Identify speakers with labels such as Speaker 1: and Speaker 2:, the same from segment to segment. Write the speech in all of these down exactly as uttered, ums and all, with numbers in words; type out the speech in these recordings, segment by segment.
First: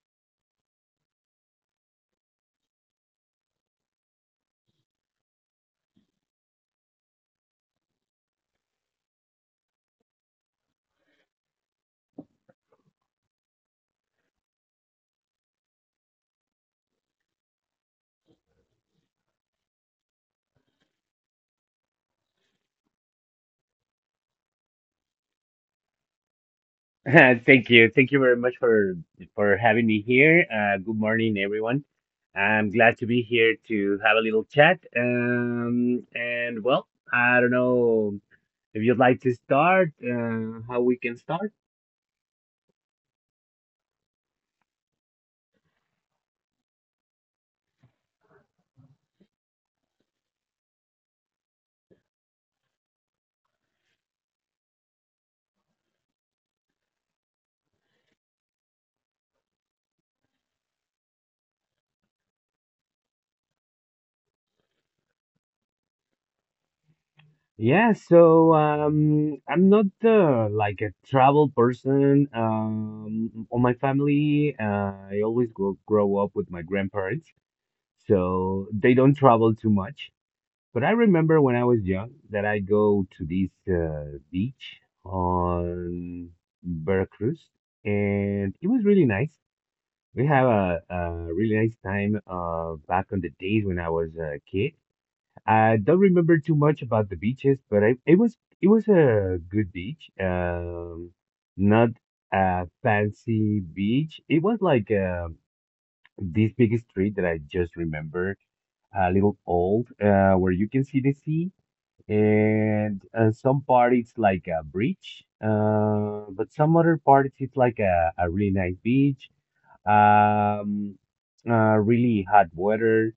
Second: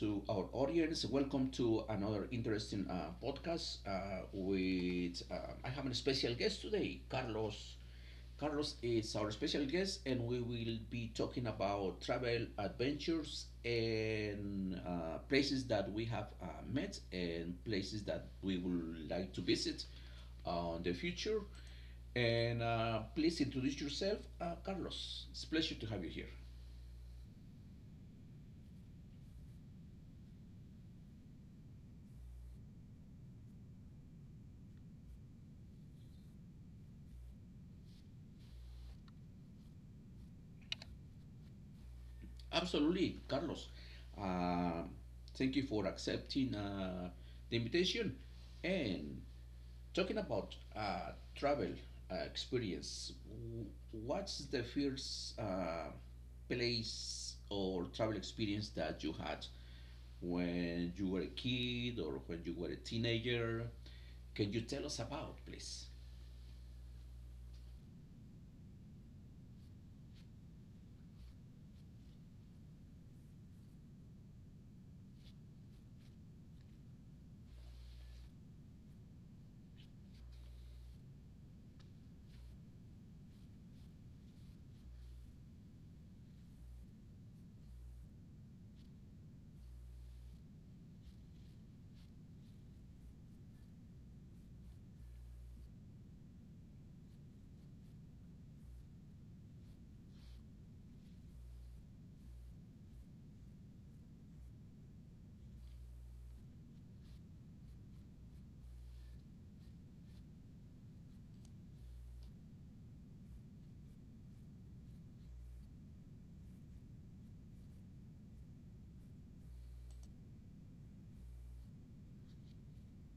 Speaker 1: to our audience. Welcome to another interesting uh, podcast uh, with uh, I have a special guest today, Carlos. Carlos is our special guest, and we will be talking about travel adventures and uh, places that we have uh, met and places that we would like to visit uh, in the future. And uh, please introduce yourself, uh, Carlos. It's a pleasure to have you here.
Speaker 2: Thank you. Thank you very much for for having me here. Uh, good morning, everyone. I'm glad to be here to have a little chat. Um, and well, I don't know if you'd like to start, uh, how we can start.
Speaker 1: Absolutely, Carlos. Uh, Thank you for accepting uh, the invitation. And talking about uh, travel uh, experience, w- what's the first uh, place or travel experience that you had when you were a kid or when you were a teenager? Can you tell us about, please?
Speaker 2: Yeah, so um, I'm not uh, like a travel person. Um, on my family, uh, I always grow, grow up with my grandparents, so they don't travel too much. But I remember when I was young that I go to this uh, beach on Veracruz, and it was really nice. We have a, a really nice time uh, back on the days when I was a kid. I don't remember too much about the beaches, but I, it was it was a good beach. Um, not a fancy beach. It was like uh, this big street that I just remembered a little old uh, where you can see the sea and uh, some part it's like a bridge uh, but some other parts it's like a, a really nice beach um, uh, really hot weather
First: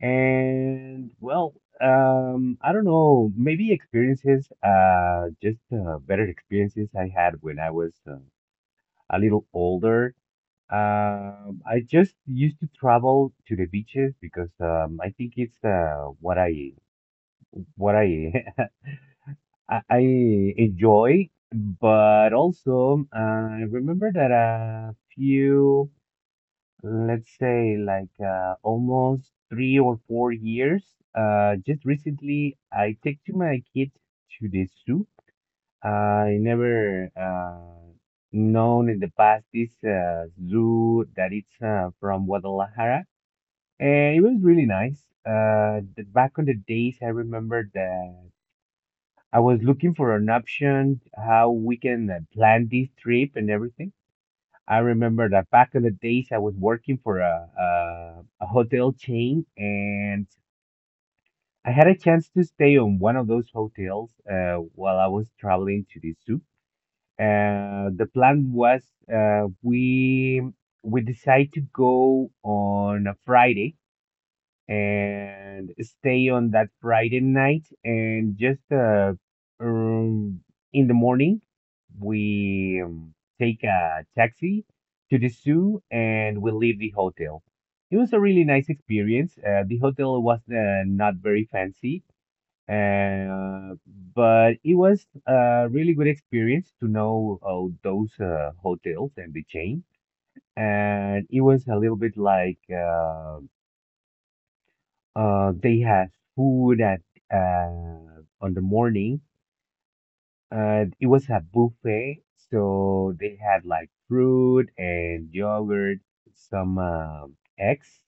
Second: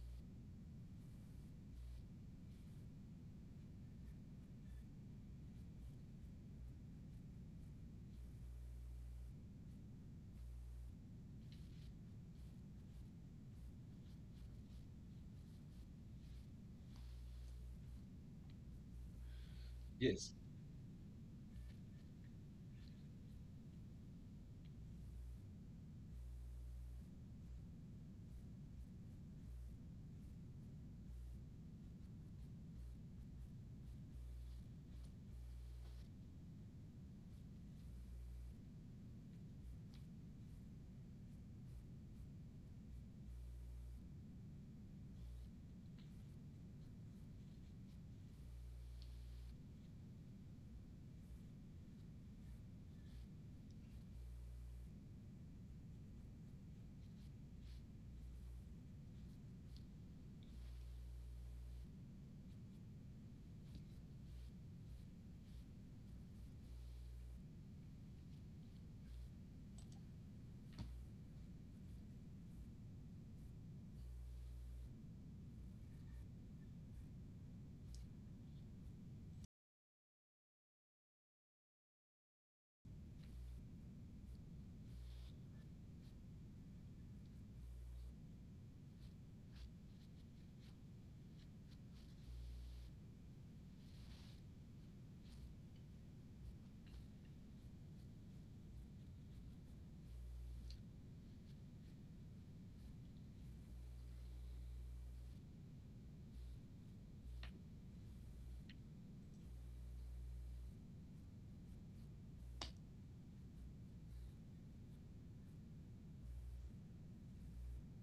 Speaker 2: and well um, i don't know, maybe experiences, uh, just uh, better experiences I had when I was uh, a little older. Um, I just used to travel to the beaches because um, I think it's uh, what I what I I, I enjoy, but also uh, I remember that a few, let's say like uh, almost three or four years, uh, just recently I took to my kid to the zoo. I never uh, known in the past this uh, zoo that it's uh, from Guadalajara, and it was really nice. Uh, the, back on the days, I remember that. I was looking for an option how we can uh, plan this trip and everything. I remember that back in the days I was working for a, a, a hotel chain and I had a chance to stay on one of those hotels uh, while I was traveling to the soup. Uh, the plan was, uh, we we decide to go on a Friday and stay on that Friday night and just uh, um, in the morning we um, take a taxi to the zoo and we leave the hotel. It was a really nice experience. Uh, the hotel was uh, not very fancy, uh, but it was a really good experience to know uh, those uh, hotels and the chain. And it was a little bit like uh, uh, they had food at uh, on the morning. Uh, it was a buffet, so they had like fruit and yogurt, some um eggs,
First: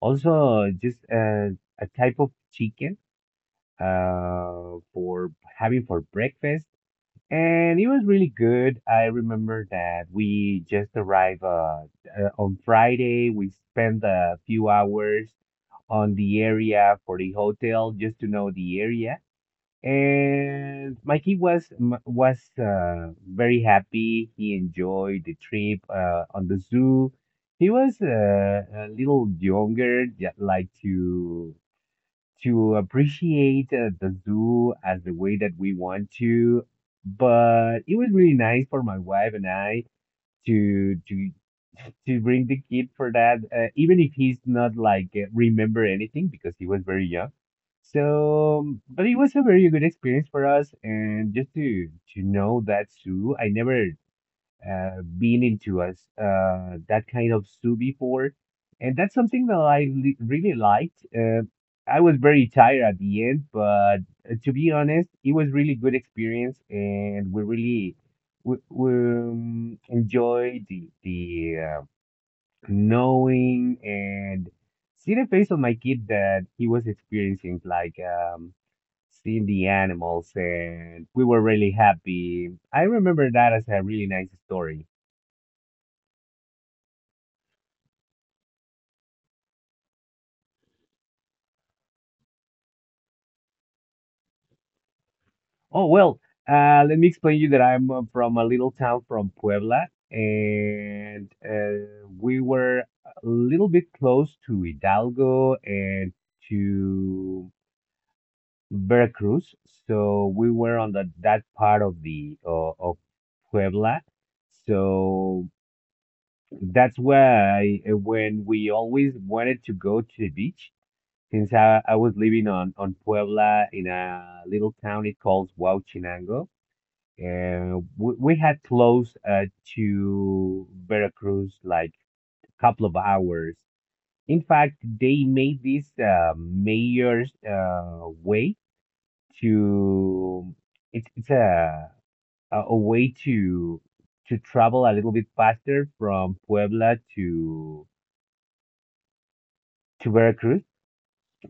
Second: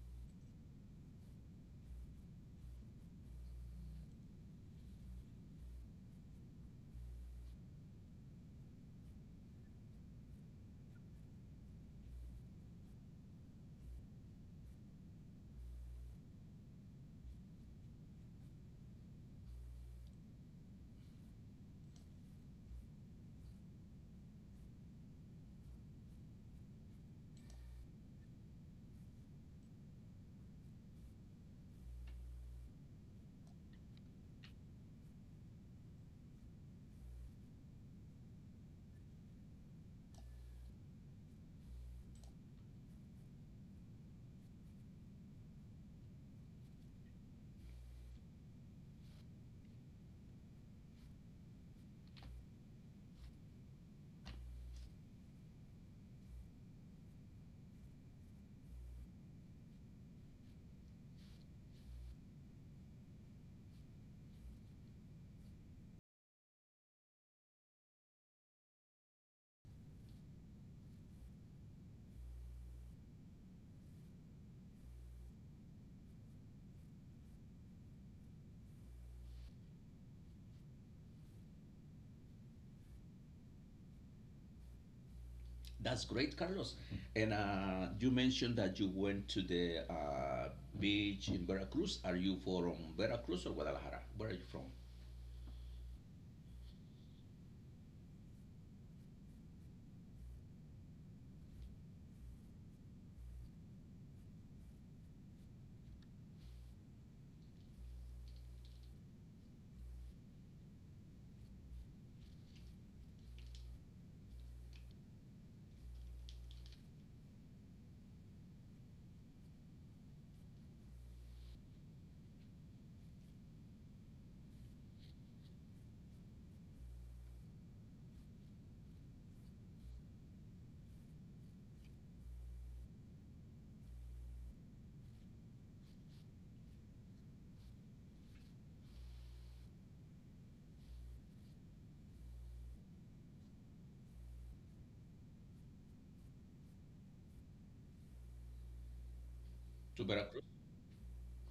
Speaker 2: also just uh, a type of chicken uh, for having for breakfast and it was really good. I remember that we just arrived uh, uh, on Friday. We spent a few hours on the area for the hotel just to know the area. And my kid was m- was uh, very happy. He enjoyed the trip uh, on the zoo. He was uh, a little younger, yeah, like to to appreciate uh, the zoo as the way that we want to. But it was really nice for my wife and I to to to bring the kid for that, uh, even if he's not like uh, remember anything because he was very young. So, but it was a very good experience for us, and just to to know that zoo. I never uh, been into us uh, that kind of stew before, and that's something that I li really liked. Uh, I was very tired at the end, but uh, to be honest, it was really good experience, and we really we, we um, enjoyed the the uh, knowing and see the face of my kid that he was experiencing like um seeing the animals and we were really happy. I remember that as a really nice story.
Speaker 1: That's great, Carlos. And uh, you mentioned that you went to the uh, beach in Veracruz. Are you from Veracruz or Guadalajara? Where are you from?
Speaker 2: Oh, well, uh, let me explain you that I'm uh, from a little town from Puebla, and uh, we were a little bit close to Hidalgo and to Veracruz, so we were on the, that part of the uh, of Puebla. So that's why uh, when we always wanted to go to the beach, since I, I was living on on Puebla in a little town it calls Huachinango. Uh, we, we had close uh, to Veracruz like a couple of hours. In fact, they made this uh, mayor's uh, way to, it's it's a a a way to to travel a little bit faster from Puebla to
Speaker 1: To
Speaker 2: to
Speaker 1: Veracruz?
Speaker 2: Veracruz.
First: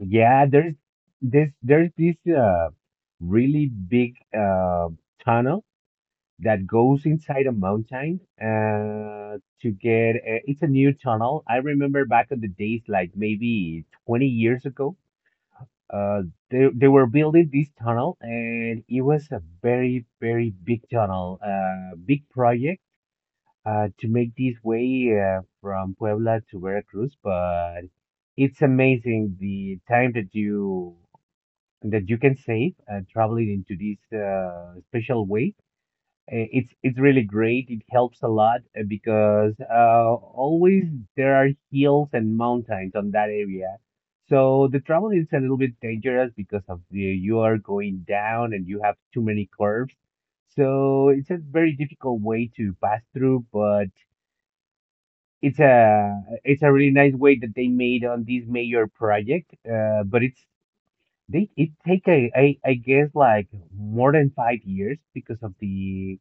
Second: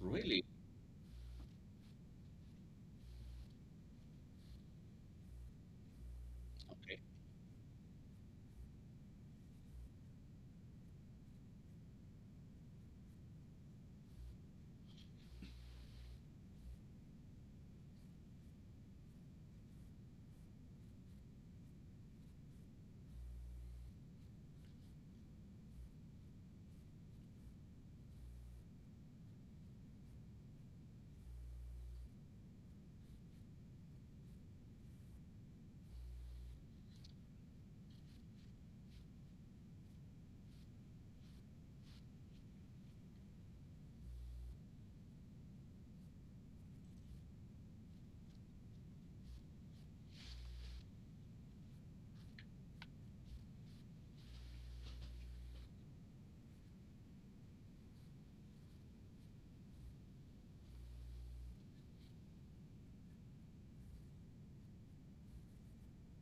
Speaker 1: Really?
Speaker 2: there's there's there's this uh, really big uh, tunnel that
Speaker 1: Okay.
Speaker 2: goes inside a mountain uh, to get uh, it's a new tunnel. I remember back in the days, like maybe twenty years ago, uh, they, they were building this tunnel and it was a very, very big tunnel, uh, big project uh, to make this way uh, from Puebla to Veracruz. But it's amazing the time that you that you can save uh, traveling into this uh, special way. Uh, It's it's really great. It helps a lot uh, because uh, always there are hills and mountains on that area. So the travel is a little bit dangerous because of the you are going down and you have too many curves. So it's a very difficult way to pass through, but it's a it's a really nice way that they made on this major project. Uh, but it's they it take a, I I guess like more than five years because of the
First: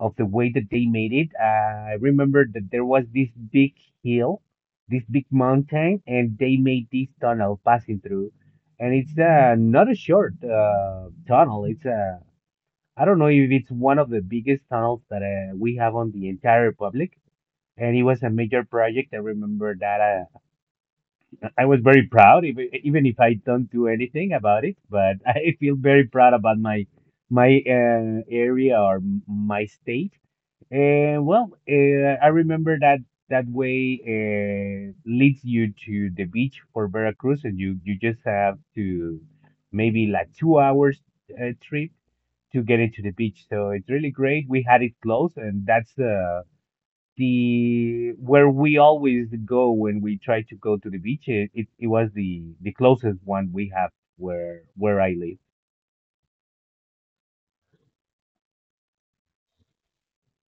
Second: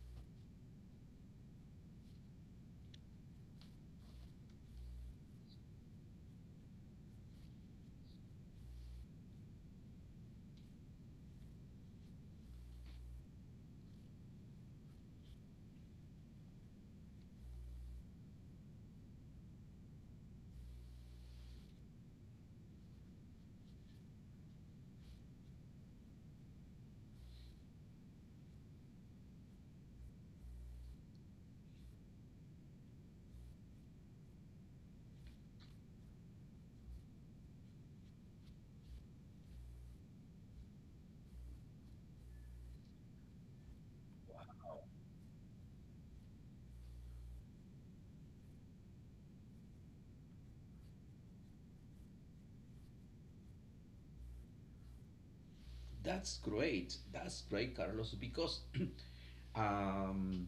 Speaker 2: of the way that they made it. Uh, I remember that there was this big hill, this big mountain, and they made this tunnel passing through. And it's uh, not a short uh, tunnel. It's uh, I don't know if it's one of the biggest tunnels that uh, we have on the entire republic. And it was a major project. I remember that uh, I was very proud, even even if I don't do anything about it. But I feel very proud about my my uh, area or m- my state. uh, well, uh, I remember that that way uh, leads you to the beach for Veracruz, and you you just have to maybe like two hours uh, trip to get into the beach. So it's really great. We had it close, and that's uh, the where we always go when we try to go to the beach. It it, it was the the closest one we have where where I live.
Speaker 1: That's great. That's great, Carlos, because um,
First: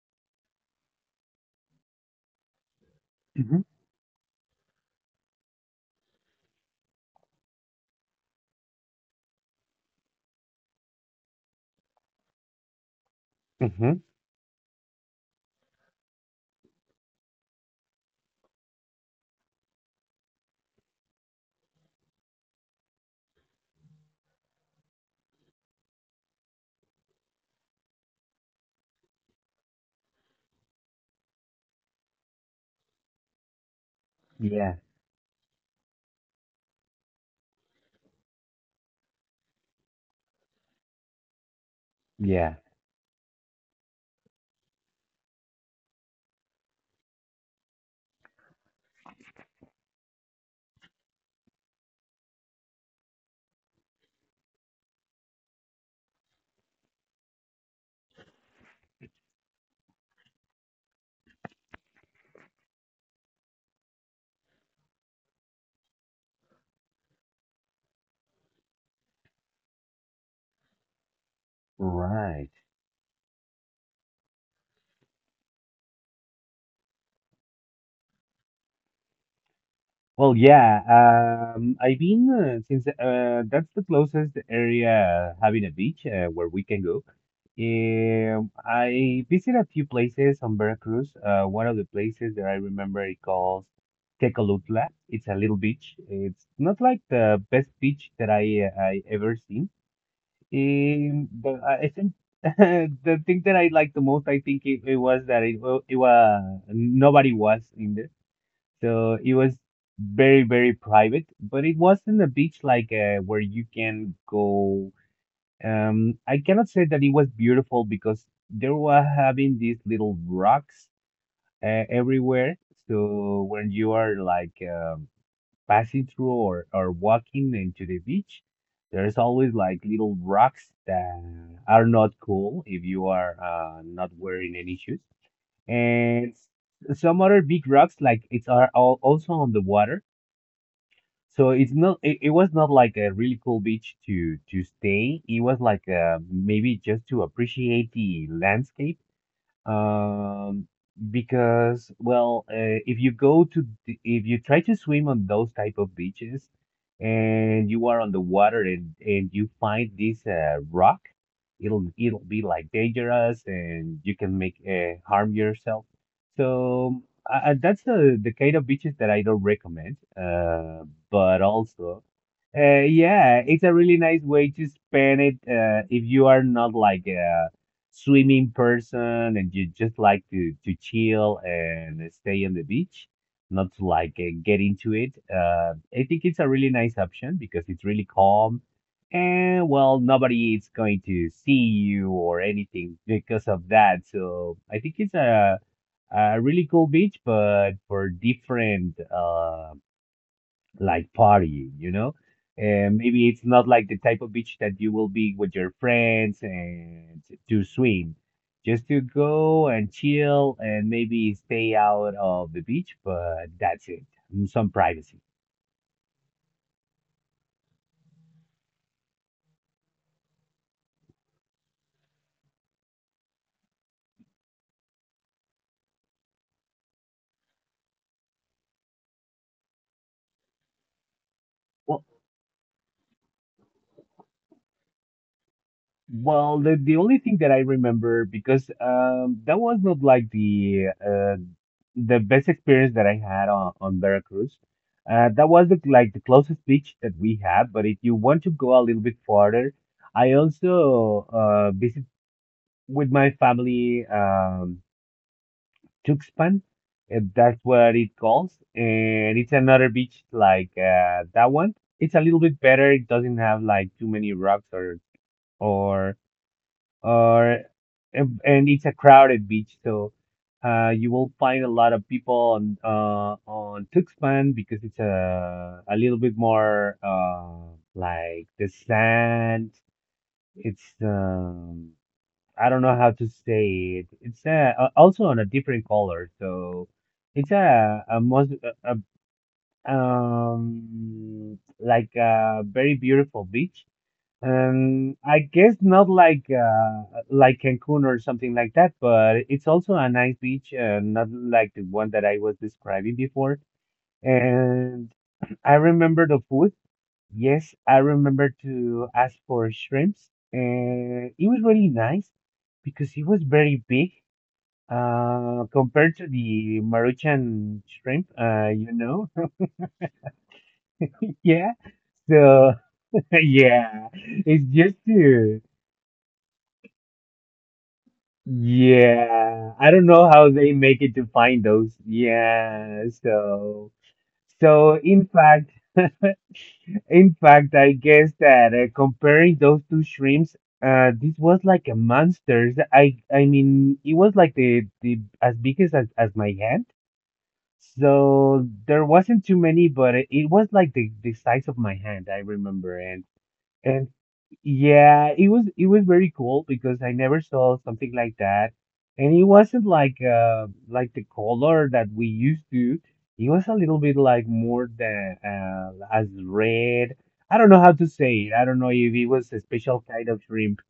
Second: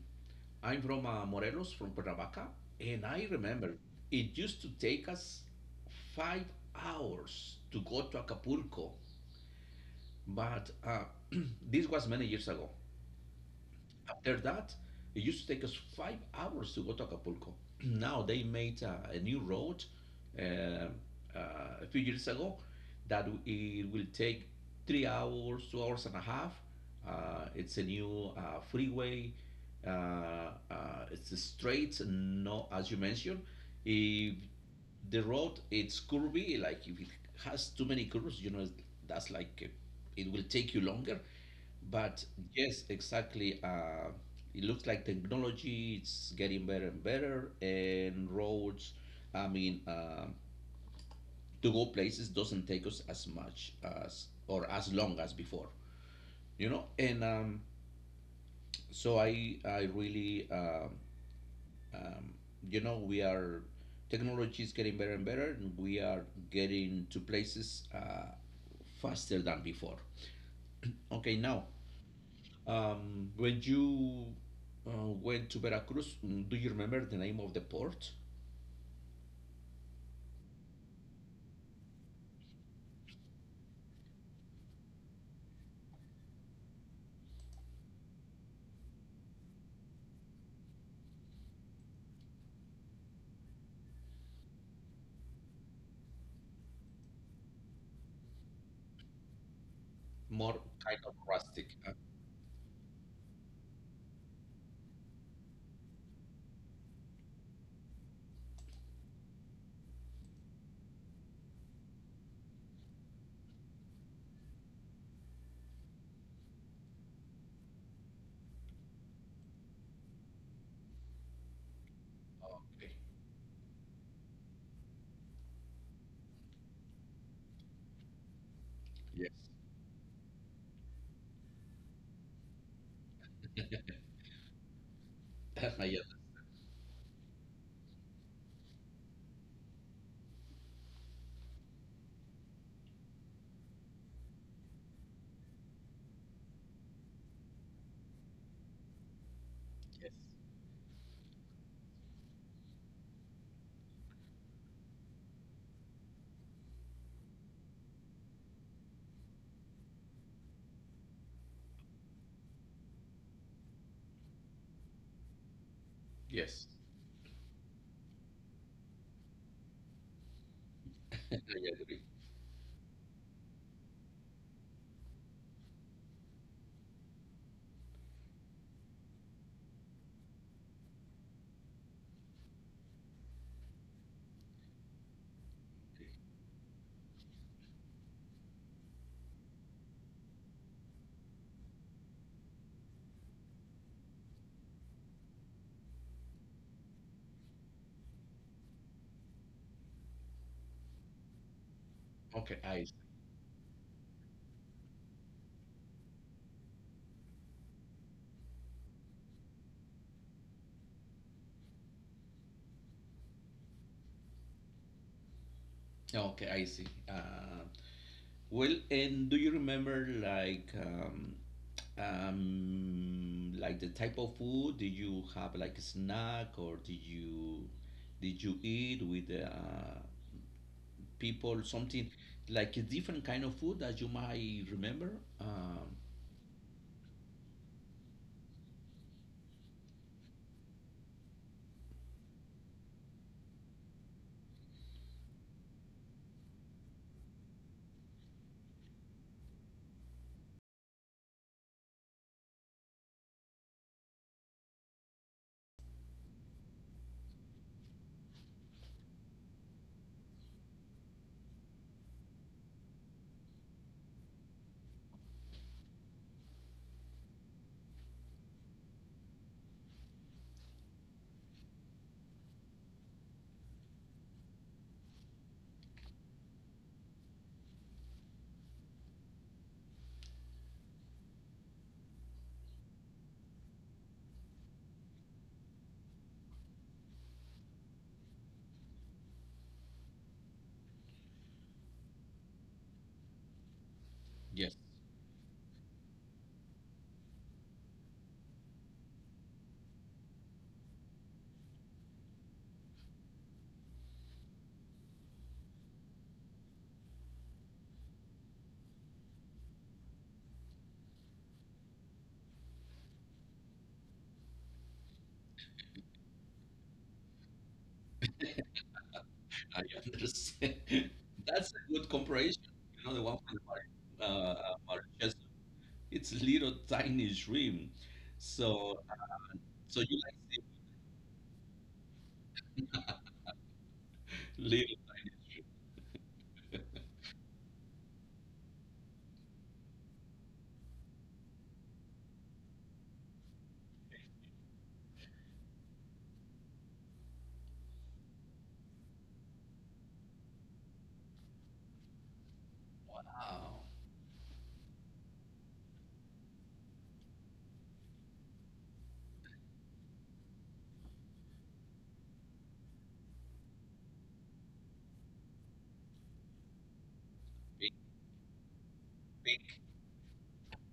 Speaker 1: I'm from uh, Morelos, from Cuernavaca, and I
Speaker 2: Hmm.
Speaker 1: remember it used to take us five hours to go to Acapulco, but uh, this was many years ago.
Speaker 2: Hmm.
Speaker 1: After that, it used to take us five hours to go to Acapulco. Now they made a, a new road um uh, a few years ago that it will take three hours, two hours and a half. Uh, it's a new uh, freeway. Uh, uh, it's straight, and no, as you mentioned, if
Speaker 2: Yeah,
Speaker 1: the road it's curvy, like if it has too many curves, you know, that's like uh, it will take you longer. But
Speaker 2: yeah.
Speaker 1: yes, exactly. Uh, it looks like technology it's getting better and better, and roads. I mean, uh, to go places doesn't take us as much as or as long as before, you know. And um, so I, I really, um, um, you know, we are technology is getting better and better, and we are getting to places uh, faster than before. Okay, now.
Speaker 2: Right.
Speaker 1: Um, when you uh, went to Veracruz, mm, do you remember the name of the port?
Speaker 2: Well, yeah. Um, I've been uh, since uh, that's the closest area uh, having a beach uh, where we can go. Um, I visit a few places on Veracruz. Uh, one of the places that I remember it calls Tecolutla. It's a little beach. It's not like the best beach that I uh, I ever seen.
Speaker 1: More kind of
Speaker 2: Um, but
Speaker 1: rustic.
Speaker 2: I I
Speaker 1: uh,
Speaker 2: think the thing that I liked the most, I think it, it was that it, wa- it was nobody was in there. So it was very, very private, but it wasn't a beach like uh, where you can go. Um, I cannot say that it was beautiful because they were having these little rocks uh, everywhere.
Speaker 1: Okay.
Speaker 2: So when you are like um, passing through or, or walking into the beach, there's
Speaker 1: Yes.
Speaker 2: always like little rocks that are not cool if you are uh, not wearing any shoes.
Speaker 1: I agree.
Speaker 2: And some other big rocks like it's are all also on the water so it's not it, it was not like a really cool beach to to stay. It was like uh, maybe just to appreciate the landscape,
Speaker 1: Yes.
Speaker 2: um, because well, uh, if you go to the- if you try to swim on those type of beaches and you are on the water and and you find this uh, rock, it'll it'll be like dangerous and you can make uh, harm yourself.
Speaker 1: Yes.
Speaker 2: So uh, that's the the kind of beaches that I don't recommend. Uh,
Speaker 1: I
Speaker 2: but
Speaker 1: agree.
Speaker 2: also. Uh, yeah, it's a really nice way to spend it uh, if you are not like uh, swimming person and you just like to to chill and stay on the beach, not to like uh, get into it. Uh, I think it's a really nice option because it's really calm and well, nobody is going to see you or anything because of that. So I think it's a a really cool beach, but for different, uh, like partying, you know?
Speaker 1: Okay, I
Speaker 2: And maybe it's not like the type of beach that you will be with your friends and to swim, just to go and chill and maybe stay out of the beach, but that's it. Some privacy.
Speaker 1: see. Okay, I see. Uh, well, and do you remember like um, um, like the type of food? Did you have like a snack or did you did you eat with uh, people, something like a different kind of food as you might remember. Um,
Speaker 2: Well, the, the only thing that I remember because um that was not like the uh the best experience that I had on, on Veracruz. Uh that was the, like the closest beach that we have, but if you want to go a little bit farther, I also uh visit with my family um Tuxpan, if that's what it calls, and it's another beach like uh that one. It's a little bit better. It doesn't have like too many rocks or or or and and it's a crowded beach, so uh, you will find a lot of people on uh, on Tuxpan because it's a a little bit more uh, like the sand. It's um, I don't know how to say it. It's uh, a- uh, also on a different color, so it's a a most a, a, um like a very beautiful beach
Speaker 1: yes,
Speaker 2: um, I guess not like uh like Cancun or something like that, but it's also a nice beach, uh, not like the one that I was describing before. And I remember the food. Yes, I remember to ask for shrimps, and it was really nice because it was very big, uh, compared to the Maruchan shrimp, uh, you know.
Speaker 1: I understand. That's
Speaker 2: Yeah.
Speaker 1: a good comparison.
Speaker 2: So
Speaker 1: You know, the one from
Speaker 2: yeah,
Speaker 1: the Mar-
Speaker 2: it's
Speaker 1: uh,
Speaker 2: just
Speaker 1: Mauritius.
Speaker 2: to
Speaker 1: It's little tiny shrimp. So,
Speaker 2: Yeah, I
Speaker 1: so
Speaker 2: don't
Speaker 1: you
Speaker 2: know how
Speaker 1: like
Speaker 2: they make it to find those. Yeah, so
Speaker 1: little?
Speaker 2: so in fact, in fact, I guess that uh, comparing those two shrimps, uh, this was like a monster. I I mean, it was like the the as big as as as my hand. So there wasn't too many, but it, it was like the the size of my hand, I remember. And.
Speaker 1: Wow,
Speaker 2: And yeah, it was it was very cool because I never saw something like that. And it wasn't like uh like the color that we used to. It was a little bit like more than uh as red. I don't know
Speaker 1: big,
Speaker 2: how to say it. I don't know if it was
Speaker 1: big.
Speaker 2: a special kind of shrimp.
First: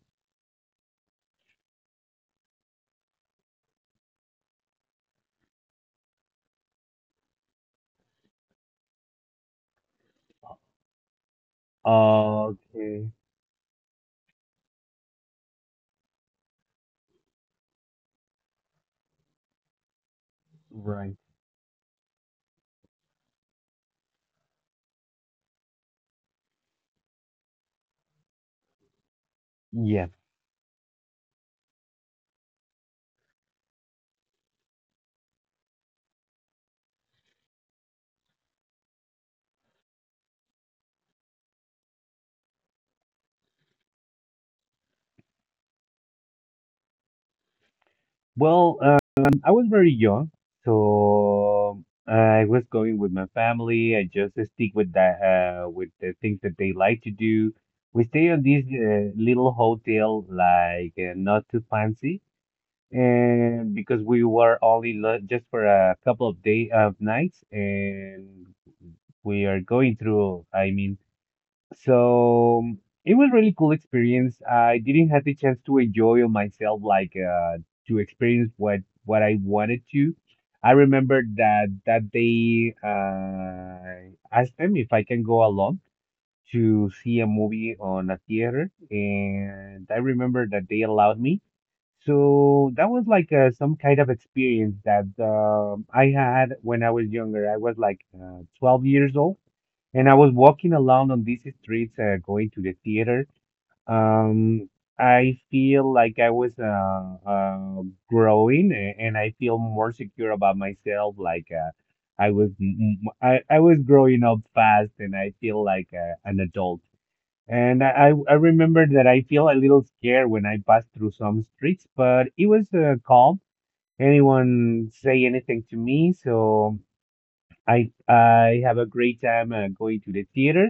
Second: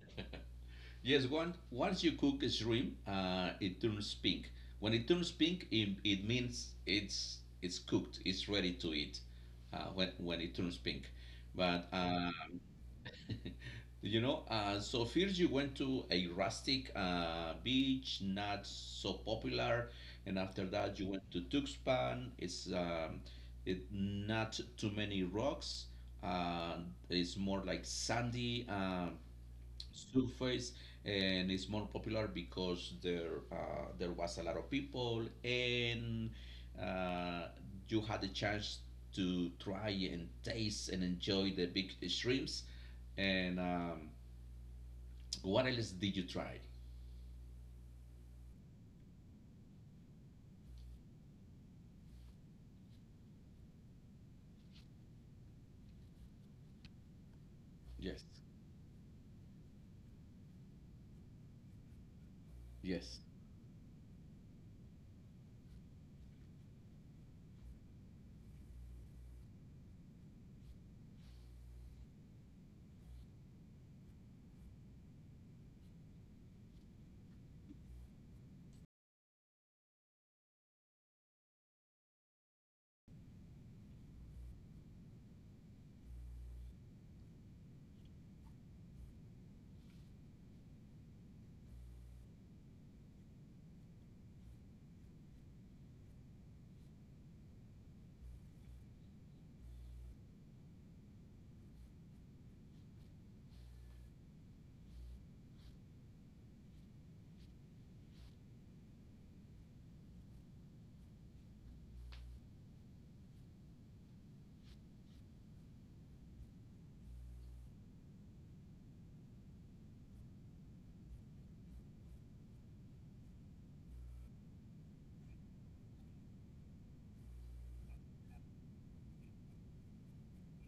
Speaker 1: Yes, one. Once you cook a shrimp, uh, it turns pink. When it turns pink, it, it means it's it's cooked. It's ready to eat. Uh, when when it turns pink, but uh,
Speaker 2: Okay,
Speaker 1: you know, uh, so first you went to a rustic uh, beach, not so popular, and after that you
Speaker 2: right.
Speaker 1: went to Tuxpan. It's um, it not too many rocks. Uh, it's more like sandy. Um,
Speaker 2: Yeah.
Speaker 1: surface and it's more popular because there uh, there was a lot of people and uh, you had the chance to try and taste and enjoy the big shrimps and um, what else did you try?
Speaker 2: Well, um, I was very young, so uh, I was going with my family. I just stick with that, uh, with the things that they like to do. We
Speaker 1: Yes.
Speaker 2: stay on this uh, little hotel, like uh, not too fancy,
Speaker 1: Yes.
Speaker 2: and because we were only lo just for a couple of day of nights, and we are going through, I mean, so um, it was really cool experience. I didn't have the chance to enjoy on myself, like uh, to experience what what I wanted to. I remember that that day uh, I asked them if I can go along to see a movie on a theater, and I remember that they allowed me. So that was like uh, some kind of experience that um I had when I was younger. I was like uh, twelve years old and I was walking around on these streets, uh, going to the theater. Um, I feel like I was uh, uh, growing, a- and I feel more secure about myself. Like uh, I was, m- m- I, I was growing up fast, and I feel like uh, an adult. And I, I I remember that I feel a little scared when I passed through some streets, but it was uh, calm. Anyone say anything to me, so I I have a great time uh, going to the theater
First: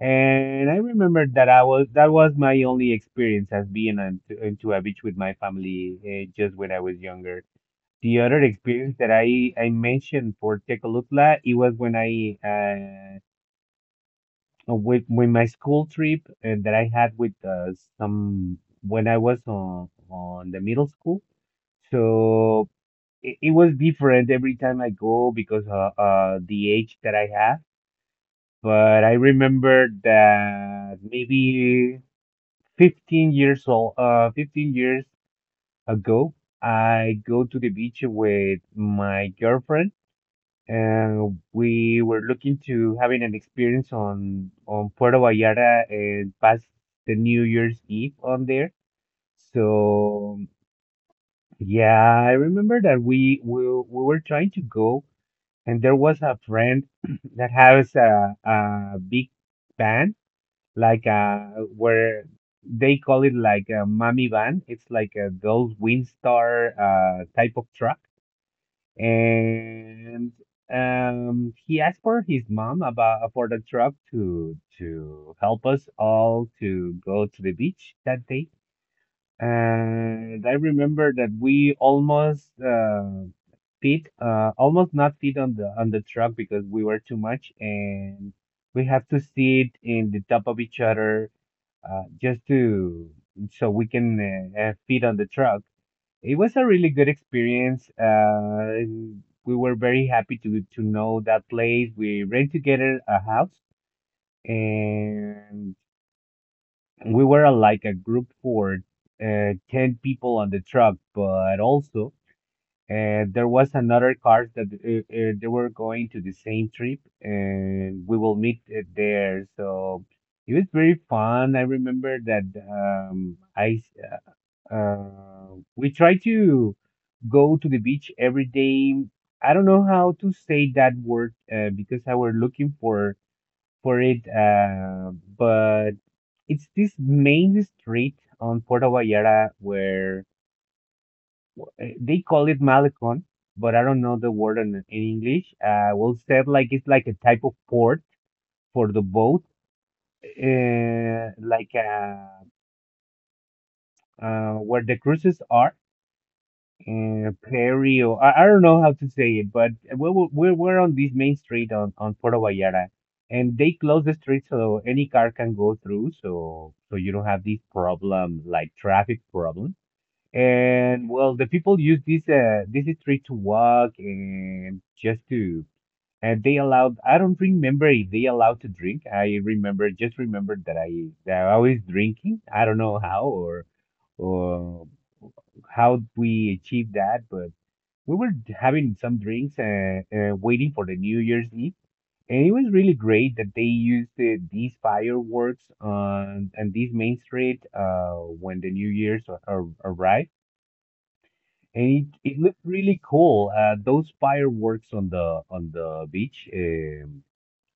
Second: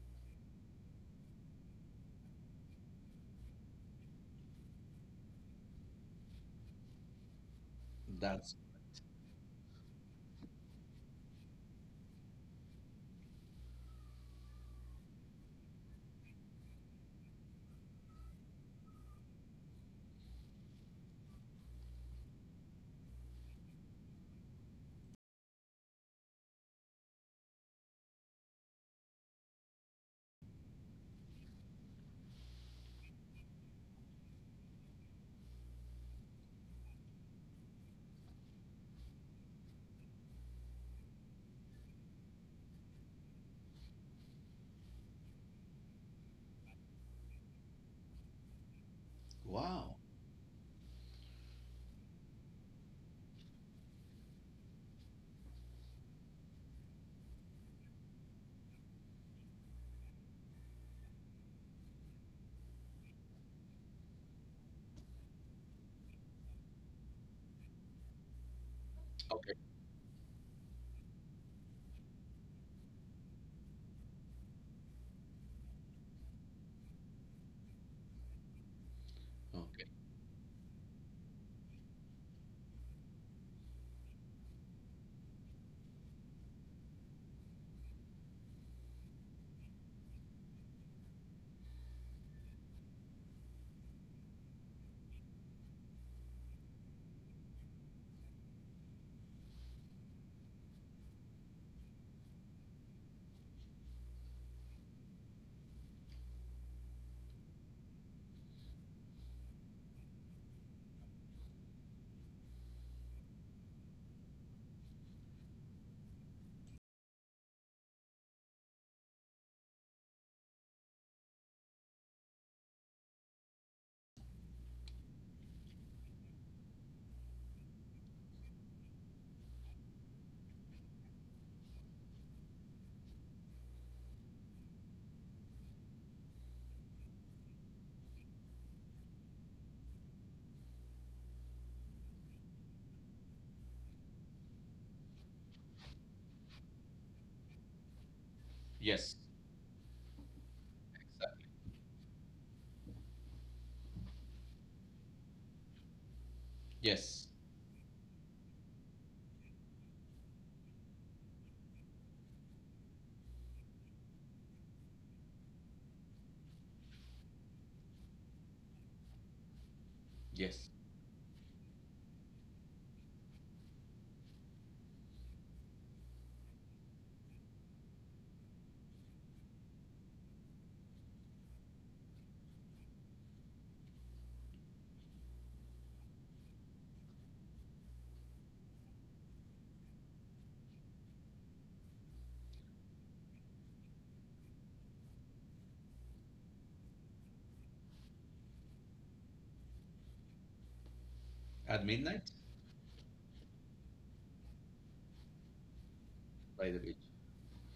Speaker 2: and I remember that I was that was my only experience as being on to, into a beach with my family uh, just when I was younger. The other
Speaker 1: That's
Speaker 2: experience that I I mentioned for Tecolutla, it was when I uh with with my school trip uh, that I had with uh, some when I was on on the middle school. So it, it was different every time I go because uh, uh the age that I have. But I remember that maybe fifteen years old, uh, fifteen years ago, I go to the beach with my girlfriend, and we were looking to having an experience on on Puerto Vallarta and pass the New Year's Eve on there.
Speaker 1: wow.
Speaker 2: So yeah, I remember that we we, we were trying to go, and there was a friend that has a, a big van like uh where they call it like a mommy van. It's like a those Windstar uh type of truck.
Speaker 1: Okay.
Speaker 2: And um he asked for his mom about uh, for the truck to to help us all to go to the beach that day.
Speaker 1: Okay.
Speaker 2: And I remember that we almost uh fit uh almost not fit on the on the truck because we were too much and we have to sit in the top of each other, uh, just to so we can uh, uh, fit on the truck. It was a really good experience. Uh, we were very happy to to know that place. We rented together a house, and we were uh, like a group for uh, ten people on the truck. But also, uh, there was another cars that uh, uh, they were going to the same trip, and we will meet uh, there. So it was very fun. I remember that um, I s- uh, uh, we try to go to the beach every day. I don't know how to say that word uh, because I were looking for for it, uh, but it's this main street on Puerto Vallarta where w- they call it malecon, but I don't know the word in, in English. Uh, we'll say it like it's like a type of port for the
Speaker 1: Yes,
Speaker 2: boat, uh,
Speaker 1: exactly.
Speaker 2: like uh, uh, where the cruises are,
Speaker 1: Yes.
Speaker 2: uh, Prairie, or I, I don't know how to say it, but we we're, we we're, on this main street on, on Puerto Vallarta. And they close the street so any car can go through, so so you don't have this problem like traffic problem.
Speaker 1: Yes.
Speaker 2: And well, the people use this uh this street to walk and just to and they allowed I don't remember if they allowed to drink. I remember just remembered that I that I was drinking. I don't know how or or how we achieved that, but we were having some drinks and, and waiting for the New Year's Eve. And it was really great that they used the, these fireworks on and this main street uh, when the New Year's ar- ar- arrived
Speaker 1: At
Speaker 2: it
Speaker 1: midnight.
Speaker 2: it looked really cool. Uh, those fireworks on the on the beach.
Speaker 1: By the beach.
Speaker 2: Um,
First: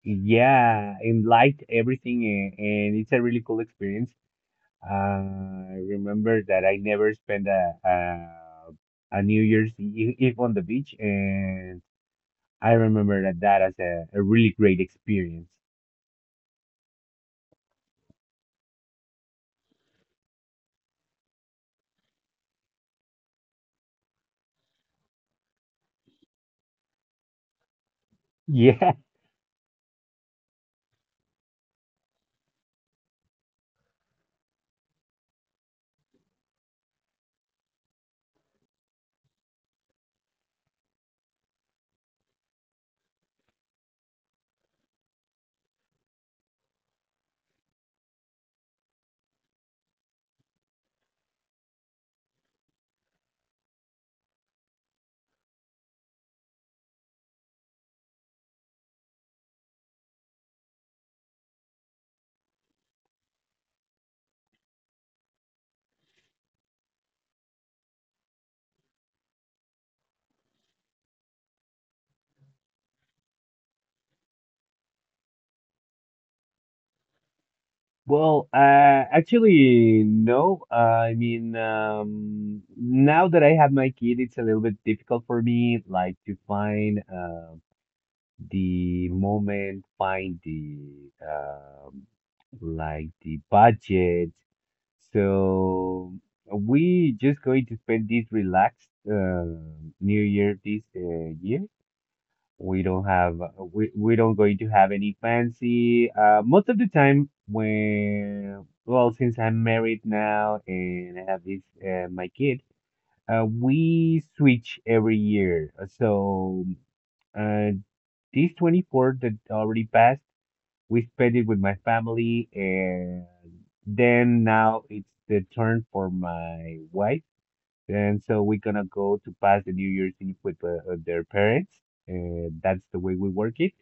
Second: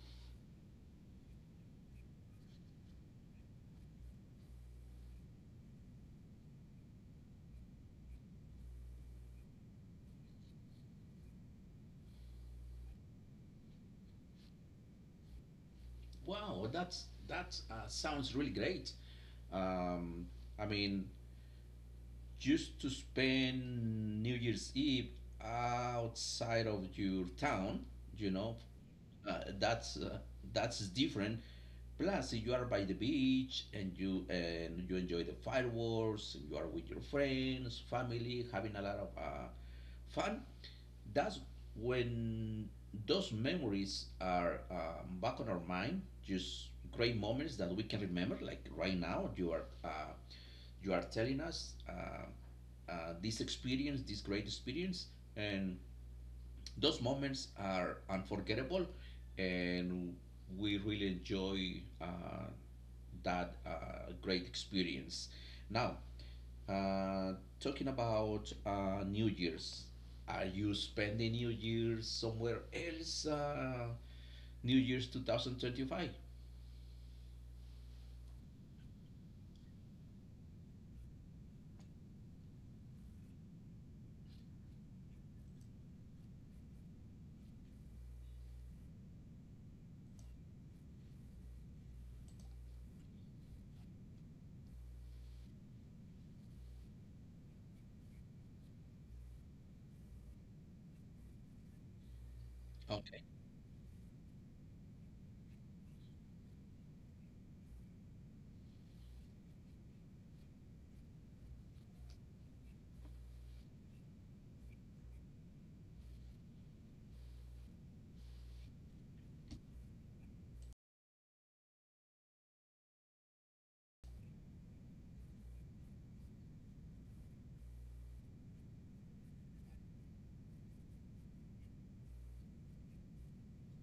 Speaker 2: yeah, and light everything, and, and it's a really cool experience. Uh, I remember that I never spent a, a a New Year's Eve Eve on the beach, and I remember that that as a, a really great experience.
Speaker 1: Wow, that's that uh, sounds really great. um, I mean, just to spend New Year's Eve outside of your town, you know,
Speaker 2: Yeah.
Speaker 1: uh, that's uh, that's different. Plus, you are by the beach and you and you enjoy the fireworks. And you are with your friends, family, having a lot of uh, fun. That's when those memories are um, back on our mind. Just great moments that we can remember. Like right now, you are uh, you are telling us uh, uh, this experience, this great experience, and those moments are unforgettable, and we really enjoy uh, that uh, great experience. Now, uh, talking about uh, New Year's, are you spending New Year's somewhere else? Uh, New Year's twenty twenty-five?
Speaker 2: Well, uh, actually, no. Uh, I mean, um, now that I have my kid, it's a little bit difficult for me, like to find uh, the moment, find the um, like the budget. So we just going to spend this relaxed uh, New Year this uh, year. We don't
Speaker 1: Okay,
Speaker 2: have we we don't going to have any fancy. Uh, most of the time when well, since I'm married now and I have this uh, my kid, uh, we switch every year. So uh, these twenty-four that already passed, we spent it with my family, and then now it's the turn for my wife and so we're gonna go to pass the New Year's Eve with uh, uh, their parents. Uh, that's the way we work it.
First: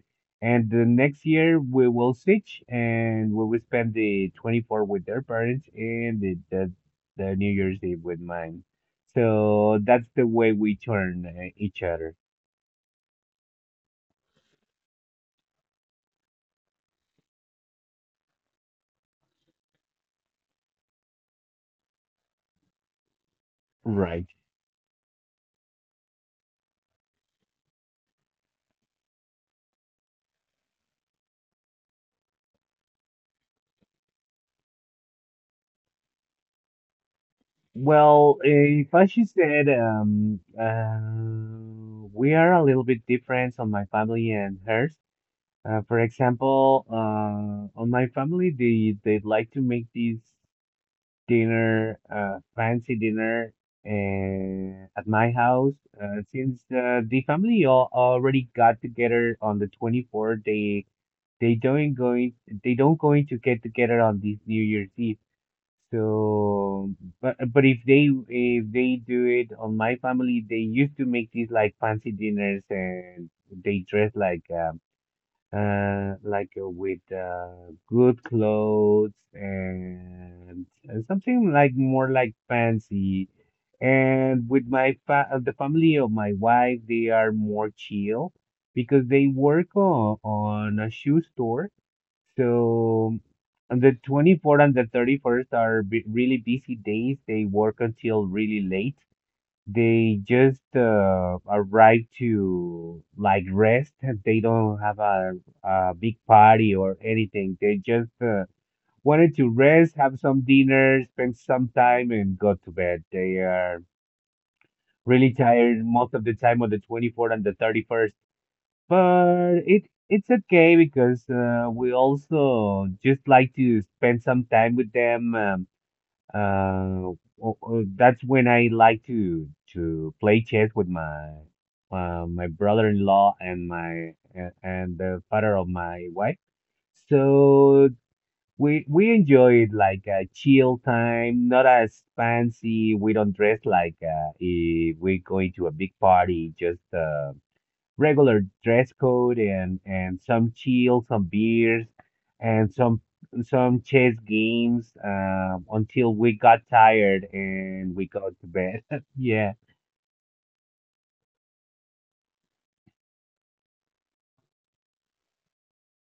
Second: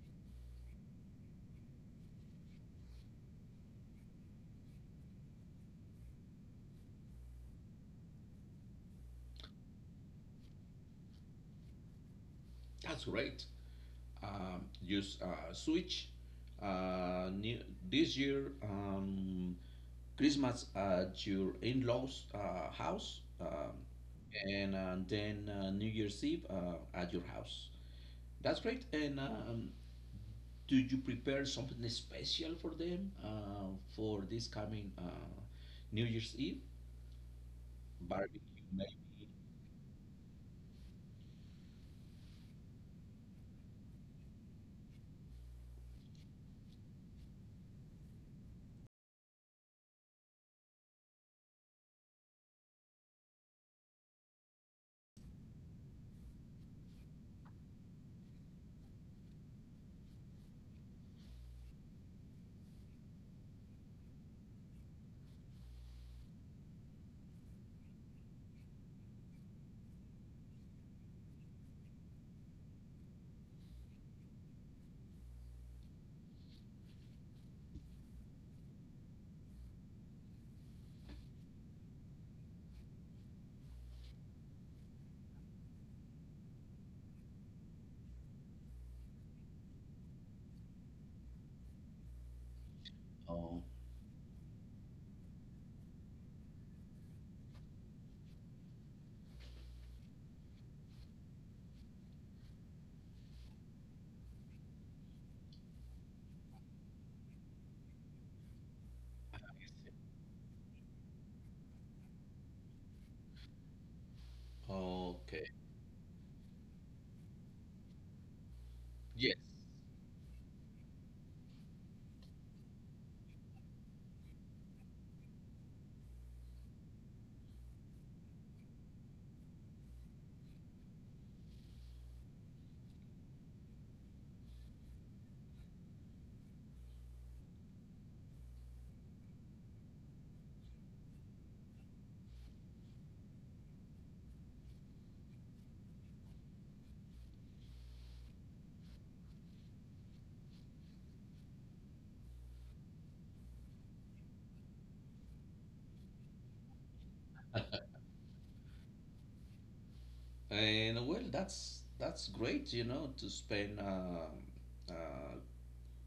Speaker 2: And the next year we will switch and we will spend the twenty-fourth with their parents and the, the, the New Year's Eve with mine. So that's the way we turn uh, each other.
Speaker 1: that's great. Um, use uh, Switch. Uh, new, this year, um, Christmas at your in-laws' uh, house, um,
Speaker 2: Right.
Speaker 1: and uh, then uh, New Year's Eve uh, at your house. That's great. And um, do you prepare something special for them uh, for this coming uh, New Year's Eve?
Speaker 2: Well,
Speaker 1: Barbecue,
Speaker 2: if
Speaker 1: maybe.
Speaker 2: I should said, um, uh, we are a little bit different on my family and hers. Uh, for example, uh, on my family, they they like to make this dinner, uh, fancy dinner, uh, at my house. Uh, since uh, the family all already got together on the twenty-fourth, they they don't going they don't going to get together on this New Year's Eve. So, but but if they if they do it on my family, they used to make these like fancy dinners and they dress like. Um uh, like uh, with uh, good clothes and uh, something like more like fancy. And with my fa uh, the family of my wife, they are more chill because they work on, on a shoe store. So
Speaker 1: Oh,
Speaker 2: on the twenty-fourth and the thirty-first are b really busy days. They work until really late. They just uh, arrive to like rest, and they don't have a, a big party or anything. They just uh, wanted to rest, have some dinner, spend some time, and go to bed. They are really
Speaker 1: okay.
Speaker 2: tired most of the time on the twenty-fourth and the thirty-first.
Speaker 1: Yes.
Speaker 2: But it it's okay because uh, we also just like to spend some time with them. Um, uh, o- o- that's when I like to to play chess with my uh, my brother-in-law and my a- and the father of my wife. So we we enjoy it like a chill time, not as fancy. We don't dress like uh, if we're going to a big party. Just uh, regular dress code and and some chill, some beers, and some some chess games um, until we got tired and we got to bed. Yeah.
Speaker 1: And well, that's that's great. You know, to spend um uh,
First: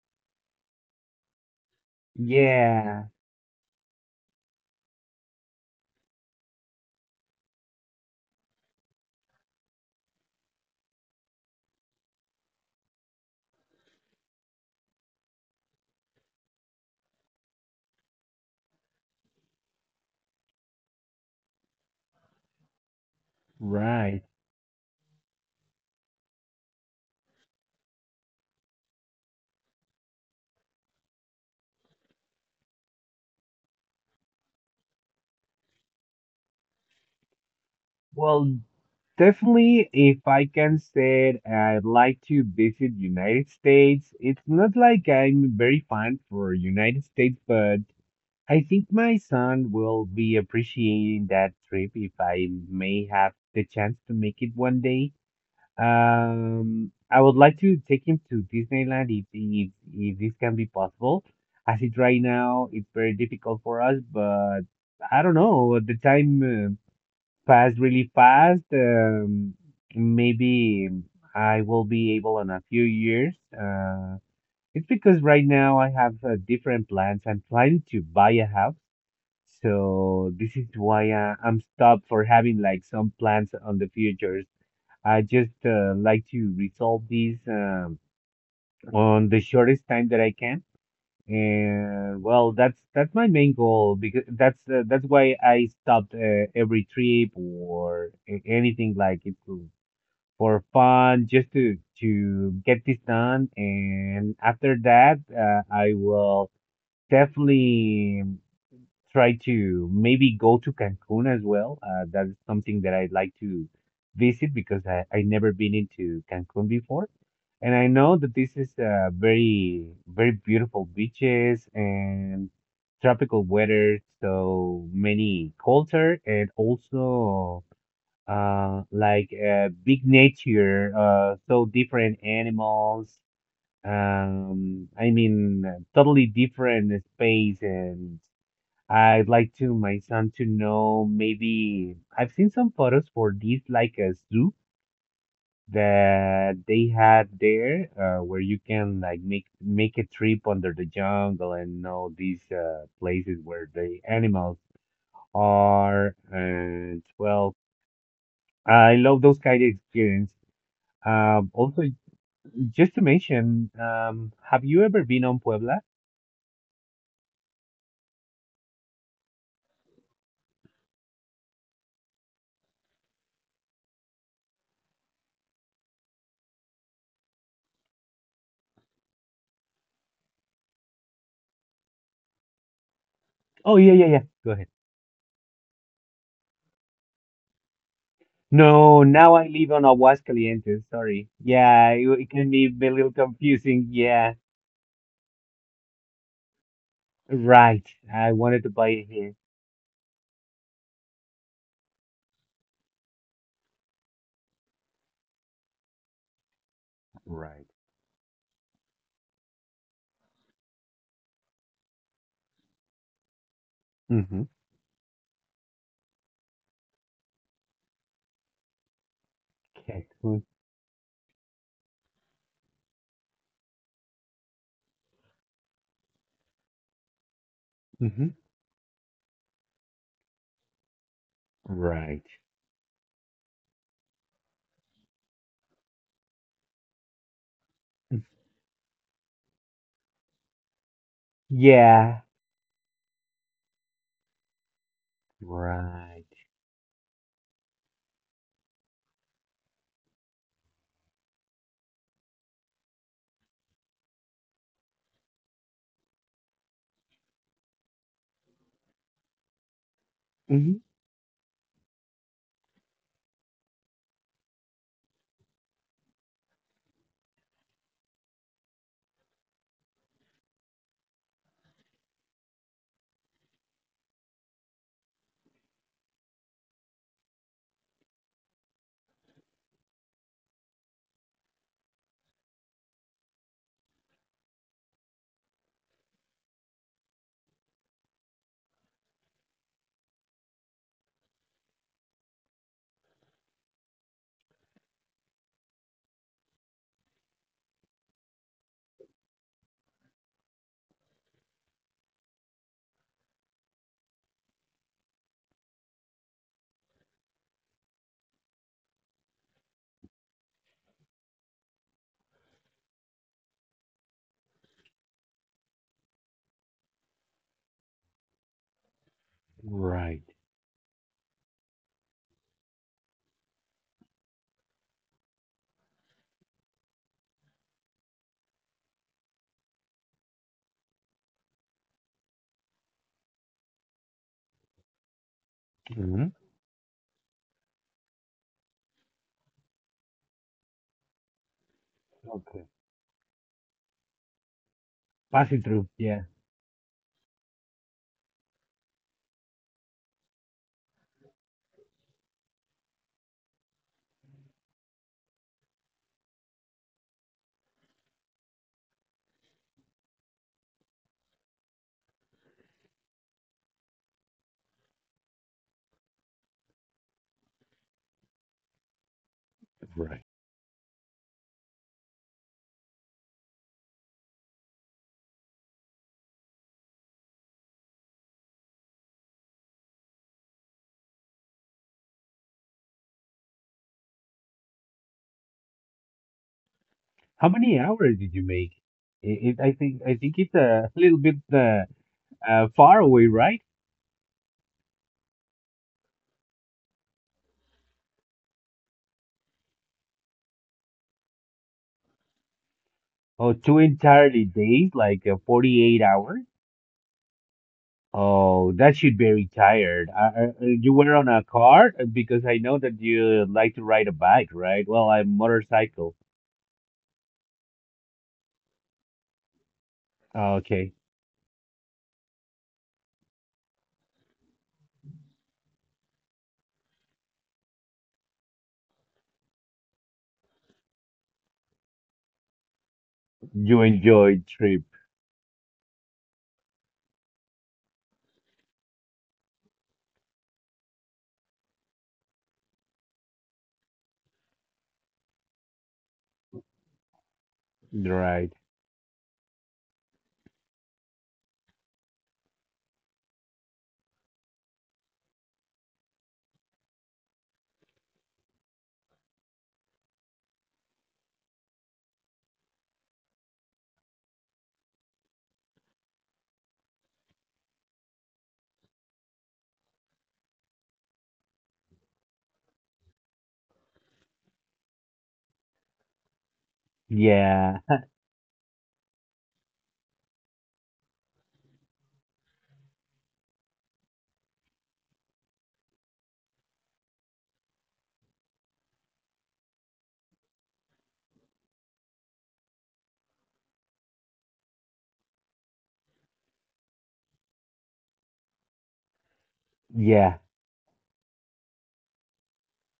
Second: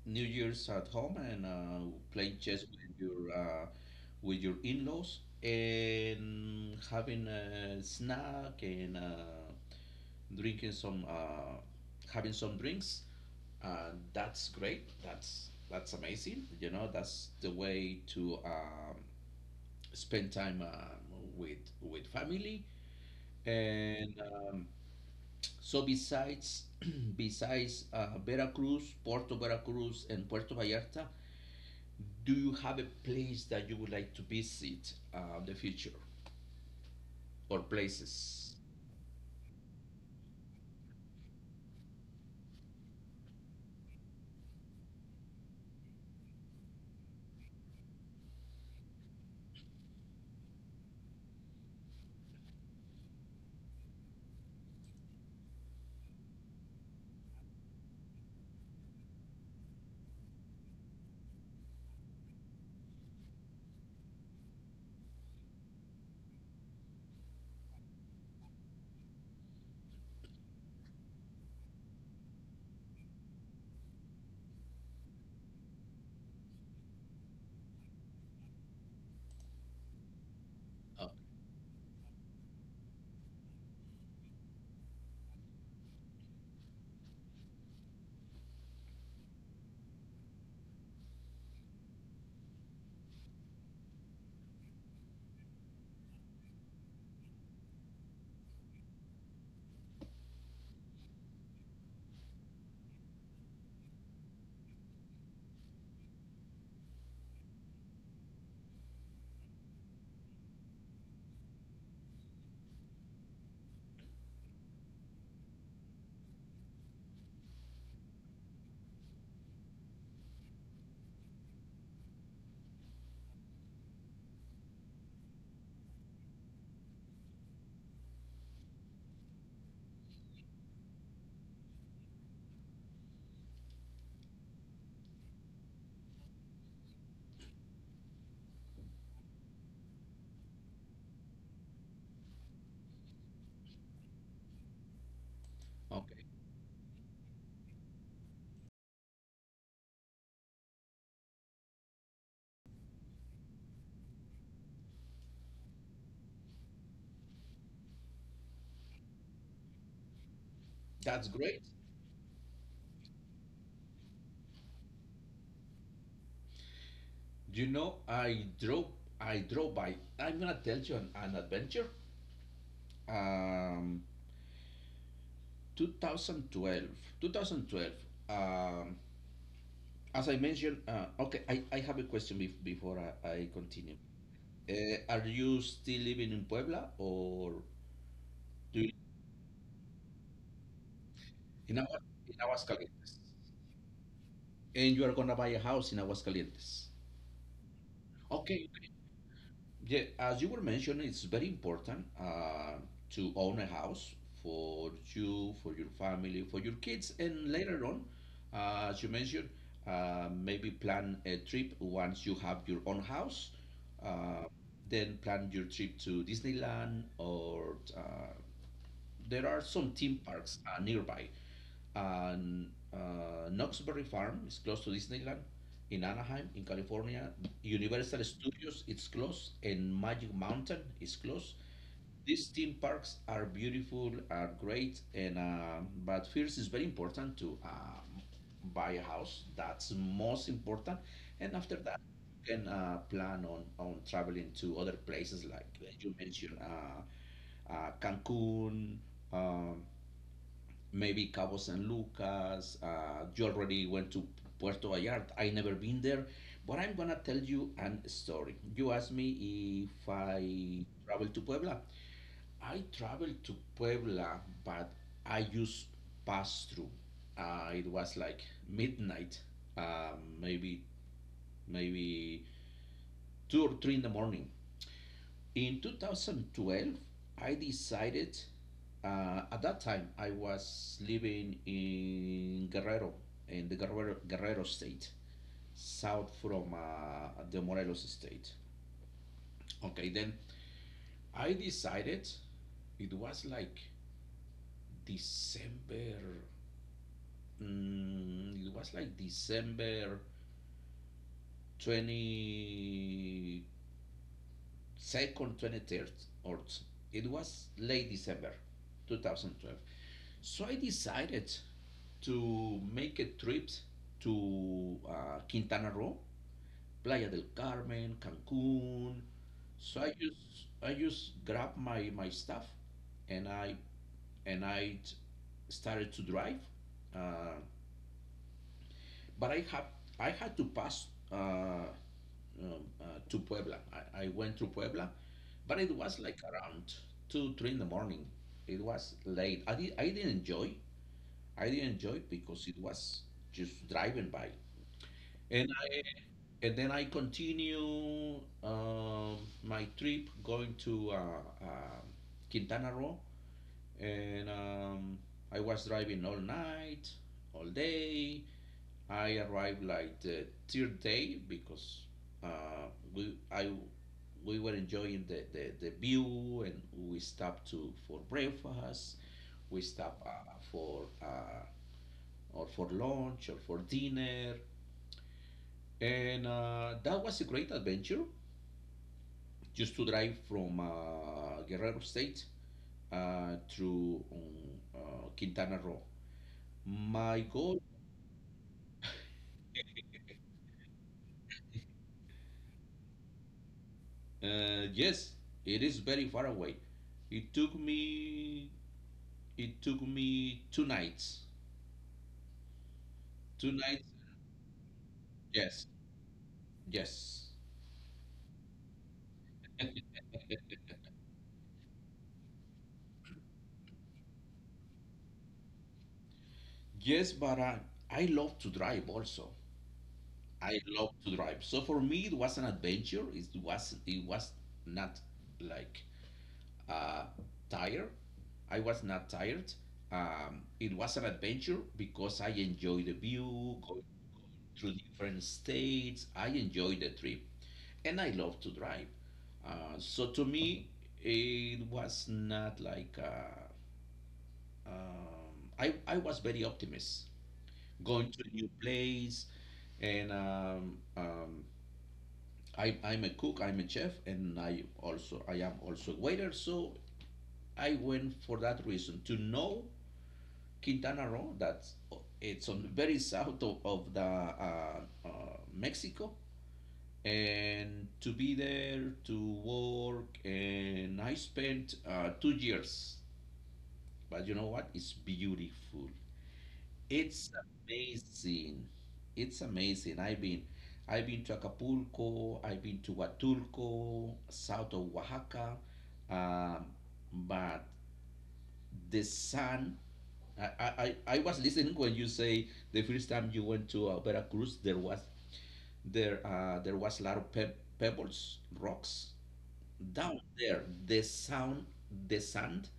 Speaker 1: New Year's at home and uh, playing chess with
Speaker 2: Yeah,
Speaker 1: your uh, with your in-laws and having a snack and uh, drinking some uh, having some drinks. Uh, that's great. That's that's amazing. You know, that's the way to um, spend time um, with with family. And
Speaker 2: right.
Speaker 1: um, so besides besides uh, Veracruz, Puerto Veracruz, and Puerto Vallarta, do you have a place that you would like to visit uh, in the future or places?
Speaker 2: Well, definitely, if I can say it, I'd like to visit United States. It's not like I'm very fond for United States, but I think my son will be appreciating that trip if I may have the chance to make it one day. Um, I would like to take him to Disneyland if, if, if this can be possible. As it right now, it's very difficult for us, but I don't know. The time uh, passed really fast. Um, maybe I will be able in a few years. Uh, it's because right now I have uh, different plans. I'm planning to buy a house so this is why
Speaker 1: Oh,
Speaker 2: uh, I'm stopped for having like some plans on the futures. I just uh, like to resolve these um, on the shortest time that I can. And well, that's that's my main goal because that's uh, that's why I stopped uh, every trip or a- anything like it to- for fun, just to to get this done. And after that, uh, I will definitely try to maybe go to Cancun as well. Uh, that is something that I'd like to visit because I, I never been into Cancun before. And I know that this is uh, very, very beautiful beaches and tropical weather, so many culture and also uh, like uh, big nature, uh, so different animals. Um, I mean, totally different space and I'd like to my son to know maybe I've seen some photos for these like a zoo
Speaker 1: okay,
Speaker 2: that they had there uh, where you can like make make a trip under the jungle and all these uh, places where the animals are and well I love those kind of experience.
Speaker 1: that's
Speaker 2: Um,
Speaker 1: great.
Speaker 2: also just to mention, um, have you ever been on Puebla?
Speaker 1: You know, I drove. I drove by. I'm gonna tell you an, an adventure. Um, two thousand twelve, two thousand twelve. Um, as I mentioned, uh, okay, I, I have a question bef- before I, I
Speaker 2: Oh, yeah
Speaker 1: continue.
Speaker 2: yeah yeah. Go ahead.
Speaker 1: Uh, are you still living in Puebla or do you
Speaker 2: No, now I live on Aguascalientes. Sorry.
Speaker 1: in,
Speaker 2: Yeah,
Speaker 1: Aguas-
Speaker 2: it, it
Speaker 1: in
Speaker 2: can be a little
Speaker 1: Aguascalientes?
Speaker 2: confusing. Yeah,
Speaker 1: And you are gonna buy a house in Aguascalientes?
Speaker 2: right. I wanted to
Speaker 1: Okay,
Speaker 2: buy it here.
Speaker 1: yeah, as you were mentioning, it's very important uh, to own a house for you, for your family, for your kids, and
Speaker 2: Right.
Speaker 1: later on, uh, as you mentioned, uh, maybe plan a trip once you have your own house.
Speaker 2: Mm-hmm.
Speaker 1: Uh, then plan your trip to Disneyland or uh, there are some theme
Speaker 2: Cactus.
Speaker 1: parks uh, nearby. And uh, Knoxbury Farm is close to Disneyland. In Anaheim, in California, Universal
Speaker 2: Mm-hmm.
Speaker 1: Studios is close, and Magic Mountain is close.
Speaker 2: Right.
Speaker 1: These theme parks are beautiful, are great, and uh, but first it's very important to uh, buy a house. That's most important, and after that,
Speaker 2: Yeah,
Speaker 1: you can uh, plan on on traveling to other places like uh, you
Speaker 2: right,
Speaker 1: mentioned. Uh, uh, Cancun, um, maybe Cabo San Lucas. Uh, you already went to Puerto Vallarta. I never been there, but I'm gonna tell you an story. You asked me if
Speaker 2: mm-hmm.
Speaker 1: I traveled to Puebla. I traveled to Puebla, but I just passed through. Uh, it was like midnight, uh, maybe maybe two or three in the morning. In two thousand twelve, I decided, uh, at that time, I was living in Guerrero, in the Guerrero, Guerrero state, south from uh, the Morelos state. Okay, then I decided, it was like December, mm, it was like December twenty-second, twenty-third, or it was late December twenty twelve. So I decided to make a trip to uh, Quintana Roo, Playa del Carmen, Cancun. So I
Speaker 2: Right.
Speaker 1: just I just grabbed my, my stuff and I and I t- started to drive. Uh, but I have I had to pass uh, um, uh, to Puebla. I, I went through Puebla, but it was
Speaker 2: Hmm.
Speaker 1: like around two three in the morning. It was late. I did I didn't enjoy. I didn't enjoy because
Speaker 2: Okay.
Speaker 1: it was just driving by,
Speaker 2: Passing
Speaker 1: and
Speaker 2: through.
Speaker 1: I
Speaker 2: Yeah.
Speaker 1: and then I continue um, my trip going to uh, uh, Quintana Roo, and um, I was driving all night, all day. I arrived like the third day because uh, we I we were enjoying the, the, the view and we stopped to for breakfast. We stopped
Speaker 2: Right.
Speaker 1: uh, for uh, or for lunch or for dinner, and uh, that was a great adventure. Just to drive from uh, Guerrero State uh, through um, uh, Quintana Roo. My
Speaker 2: How
Speaker 1: God,
Speaker 2: many hours did you make? It, it, I think I think it's a little bit uh, uh, far away, right?
Speaker 1: uh, yes, it is very far away. It took me it took me two nights.
Speaker 2: Oh,
Speaker 1: Two
Speaker 2: two
Speaker 1: nights.
Speaker 2: entirely days, like uh,
Speaker 1: Yes,
Speaker 2: forty-eight hours.
Speaker 1: yes,
Speaker 2: Oh, that should be retired. Uh, uh, uh, you were on a car? Uh, Because I know that you like to ride a bike, right? Well, a motorcycle.
Speaker 1: yes. But I I love to drive also.
Speaker 2: Oh,
Speaker 1: I
Speaker 2: okay.
Speaker 1: love to drive. So for me, it was an adventure. It was it was not like uh, tired. I was not tired. Um, it was an adventure because I enjoyed the view,
Speaker 2: You
Speaker 1: going
Speaker 2: enjoyed trip,
Speaker 1: through different states. I enjoyed the trip, and I love to drive. Uh, so to me, it was not like uh, um, I I was very optimist going to
Speaker 2: right?
Speaker 1: a new place, and um, um, I I'm a cook, I'm a chef, and I also I am also a waiter. So I went for that reason to know Quintana Roo. That's it's on very south of, of the uh, uh, Mexico. And to be there to work, and I spent uh, two years. But you know what? It's beautiful. It's
Speaker 2: Yeah.
Speaker 1: amazing. It's amazing. I've been, I've been to Acapulco. I've been to Huatulco, south of Oaxaca. Um, but the sun. I, I, I I was listening when you say the first time you went to uh, Veracruz, there was there uh, there was a lot of pe- pebbles, rocks
Speaker 2: Yeah.
Speaker 1: down there. The sound, the sand,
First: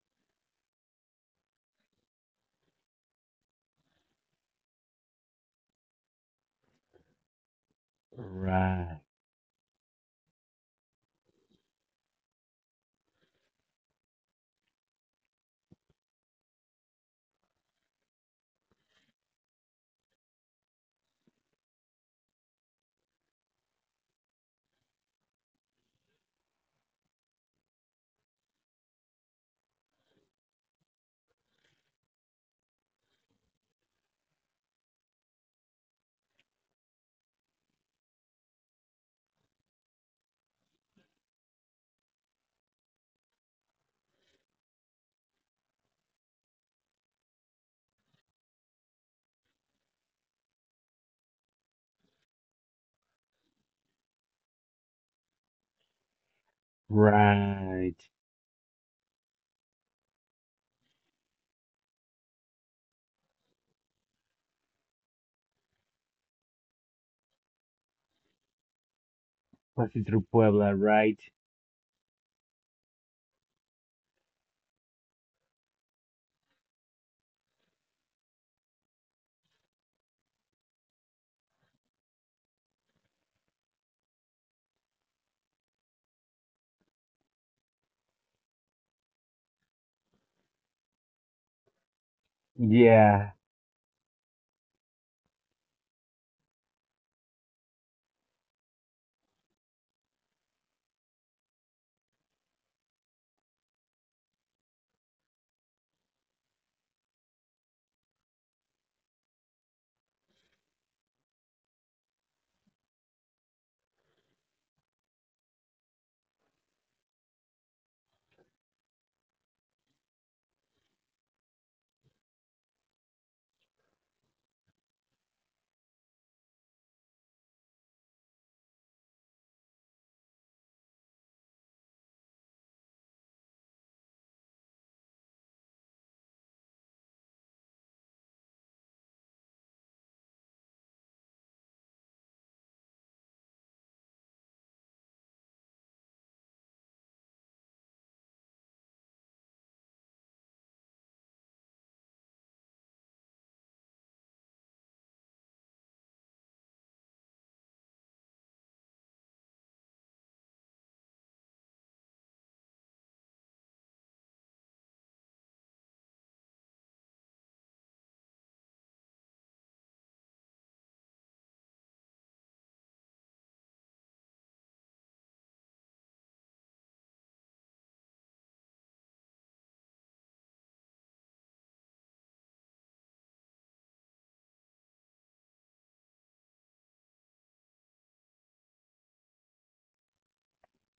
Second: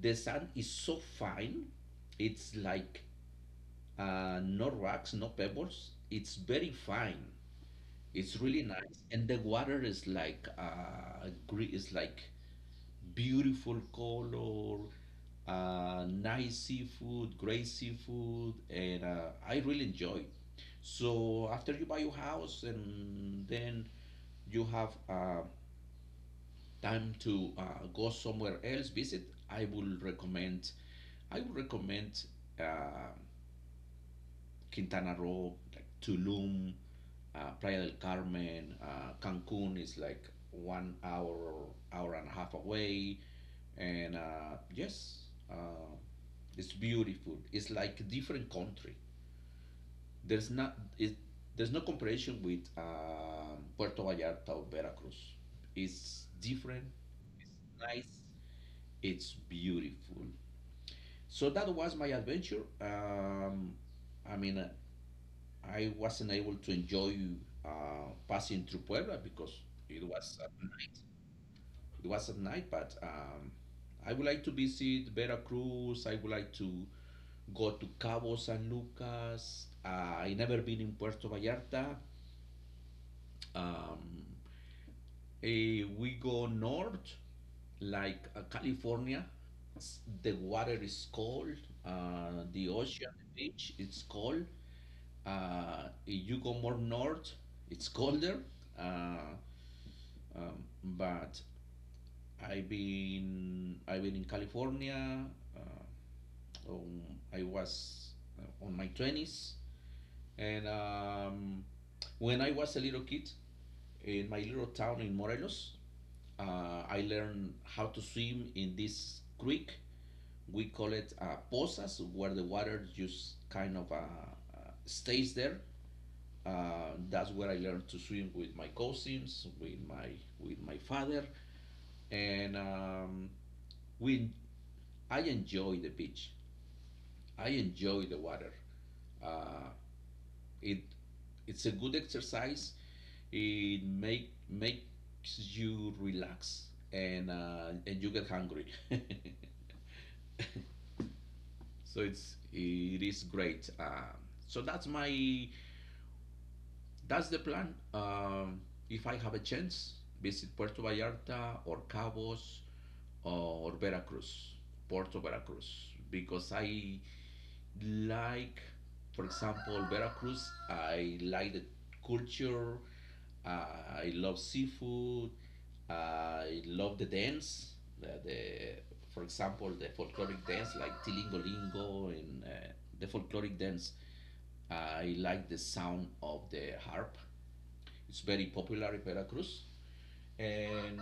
Speaker 1: the sand is so fine. It's like uh, no rocks, no pebbles. It's very fine. It's really nice,
Speaker 2: Right.
Speaker 1: and the water is like uh, gre- is like beautiful color, uh, nice seafood, great seafood, and uh, I really enjoy. So after you buy your house, and then you have uh, time to uh, go somewhere else visit, I will recommend. I would recommend uh, Quintana Roo, like Tulum, uh, Playa del Carmen, uh, Cancun is like one hour, hour and a half away and uh, yes uh, it's beautiful. It's like a different country. There's not it, There's no comparison with um, Puerto Vallarta or Veracruz. It's different.
Speaker 2: Right.
Speaker 1: Nice. It's beautiful. So that was my adventure. Um, i mean uh, I wasn't able to enjoy uh, passing through Puebla because it
Speaker 2: Passing through
Speaker 1: was at
Speaker 2: Puebla,
Speaker 1: night.
Speaker 2: right?
Speaker 1: It was at night, but um, I would like to visit Veracruz. I would like to go to Cabo San Lucas. Uh, I never been in Puerto Vallarta. Um, eh, we go north, like uh, California. S- The water is cold. Uh, the ocean, the
Speaker 2: Yeah.
Speaker 1: beach, it's cold. Uh, if you go more north, it's colder. Uh, um, but I've been I've been in California. Uh, um, I was uh, on my twenties, and um, when I was a little kid in my little town in Morelos, uh, I learned how to swim in this creek. We call it uh, pozas, where the water just kind of uh, uh, stays there. Uh, that's where I learned to swim with my cousins, with my with my father, and um, we I enjoy the beach. I enjoy the water. Uh, it it's a good exercise. It make makes you relax and uh, and you get hungry. so it's it is great. Um, so that's my that's the plan. Um, if I have a chance, visit Puerto Vallarta or Cabos or Veracruz, Puerto Veracruz, because I like, for example, Veracruz. I like the culture. Uh, I love seafood. Uh, I love the dance, the, the for example, the folkloric dance, like tilingolingo, and uh, the folkloric dance. I like the sound of the harp. It's very popular in Veracruz, and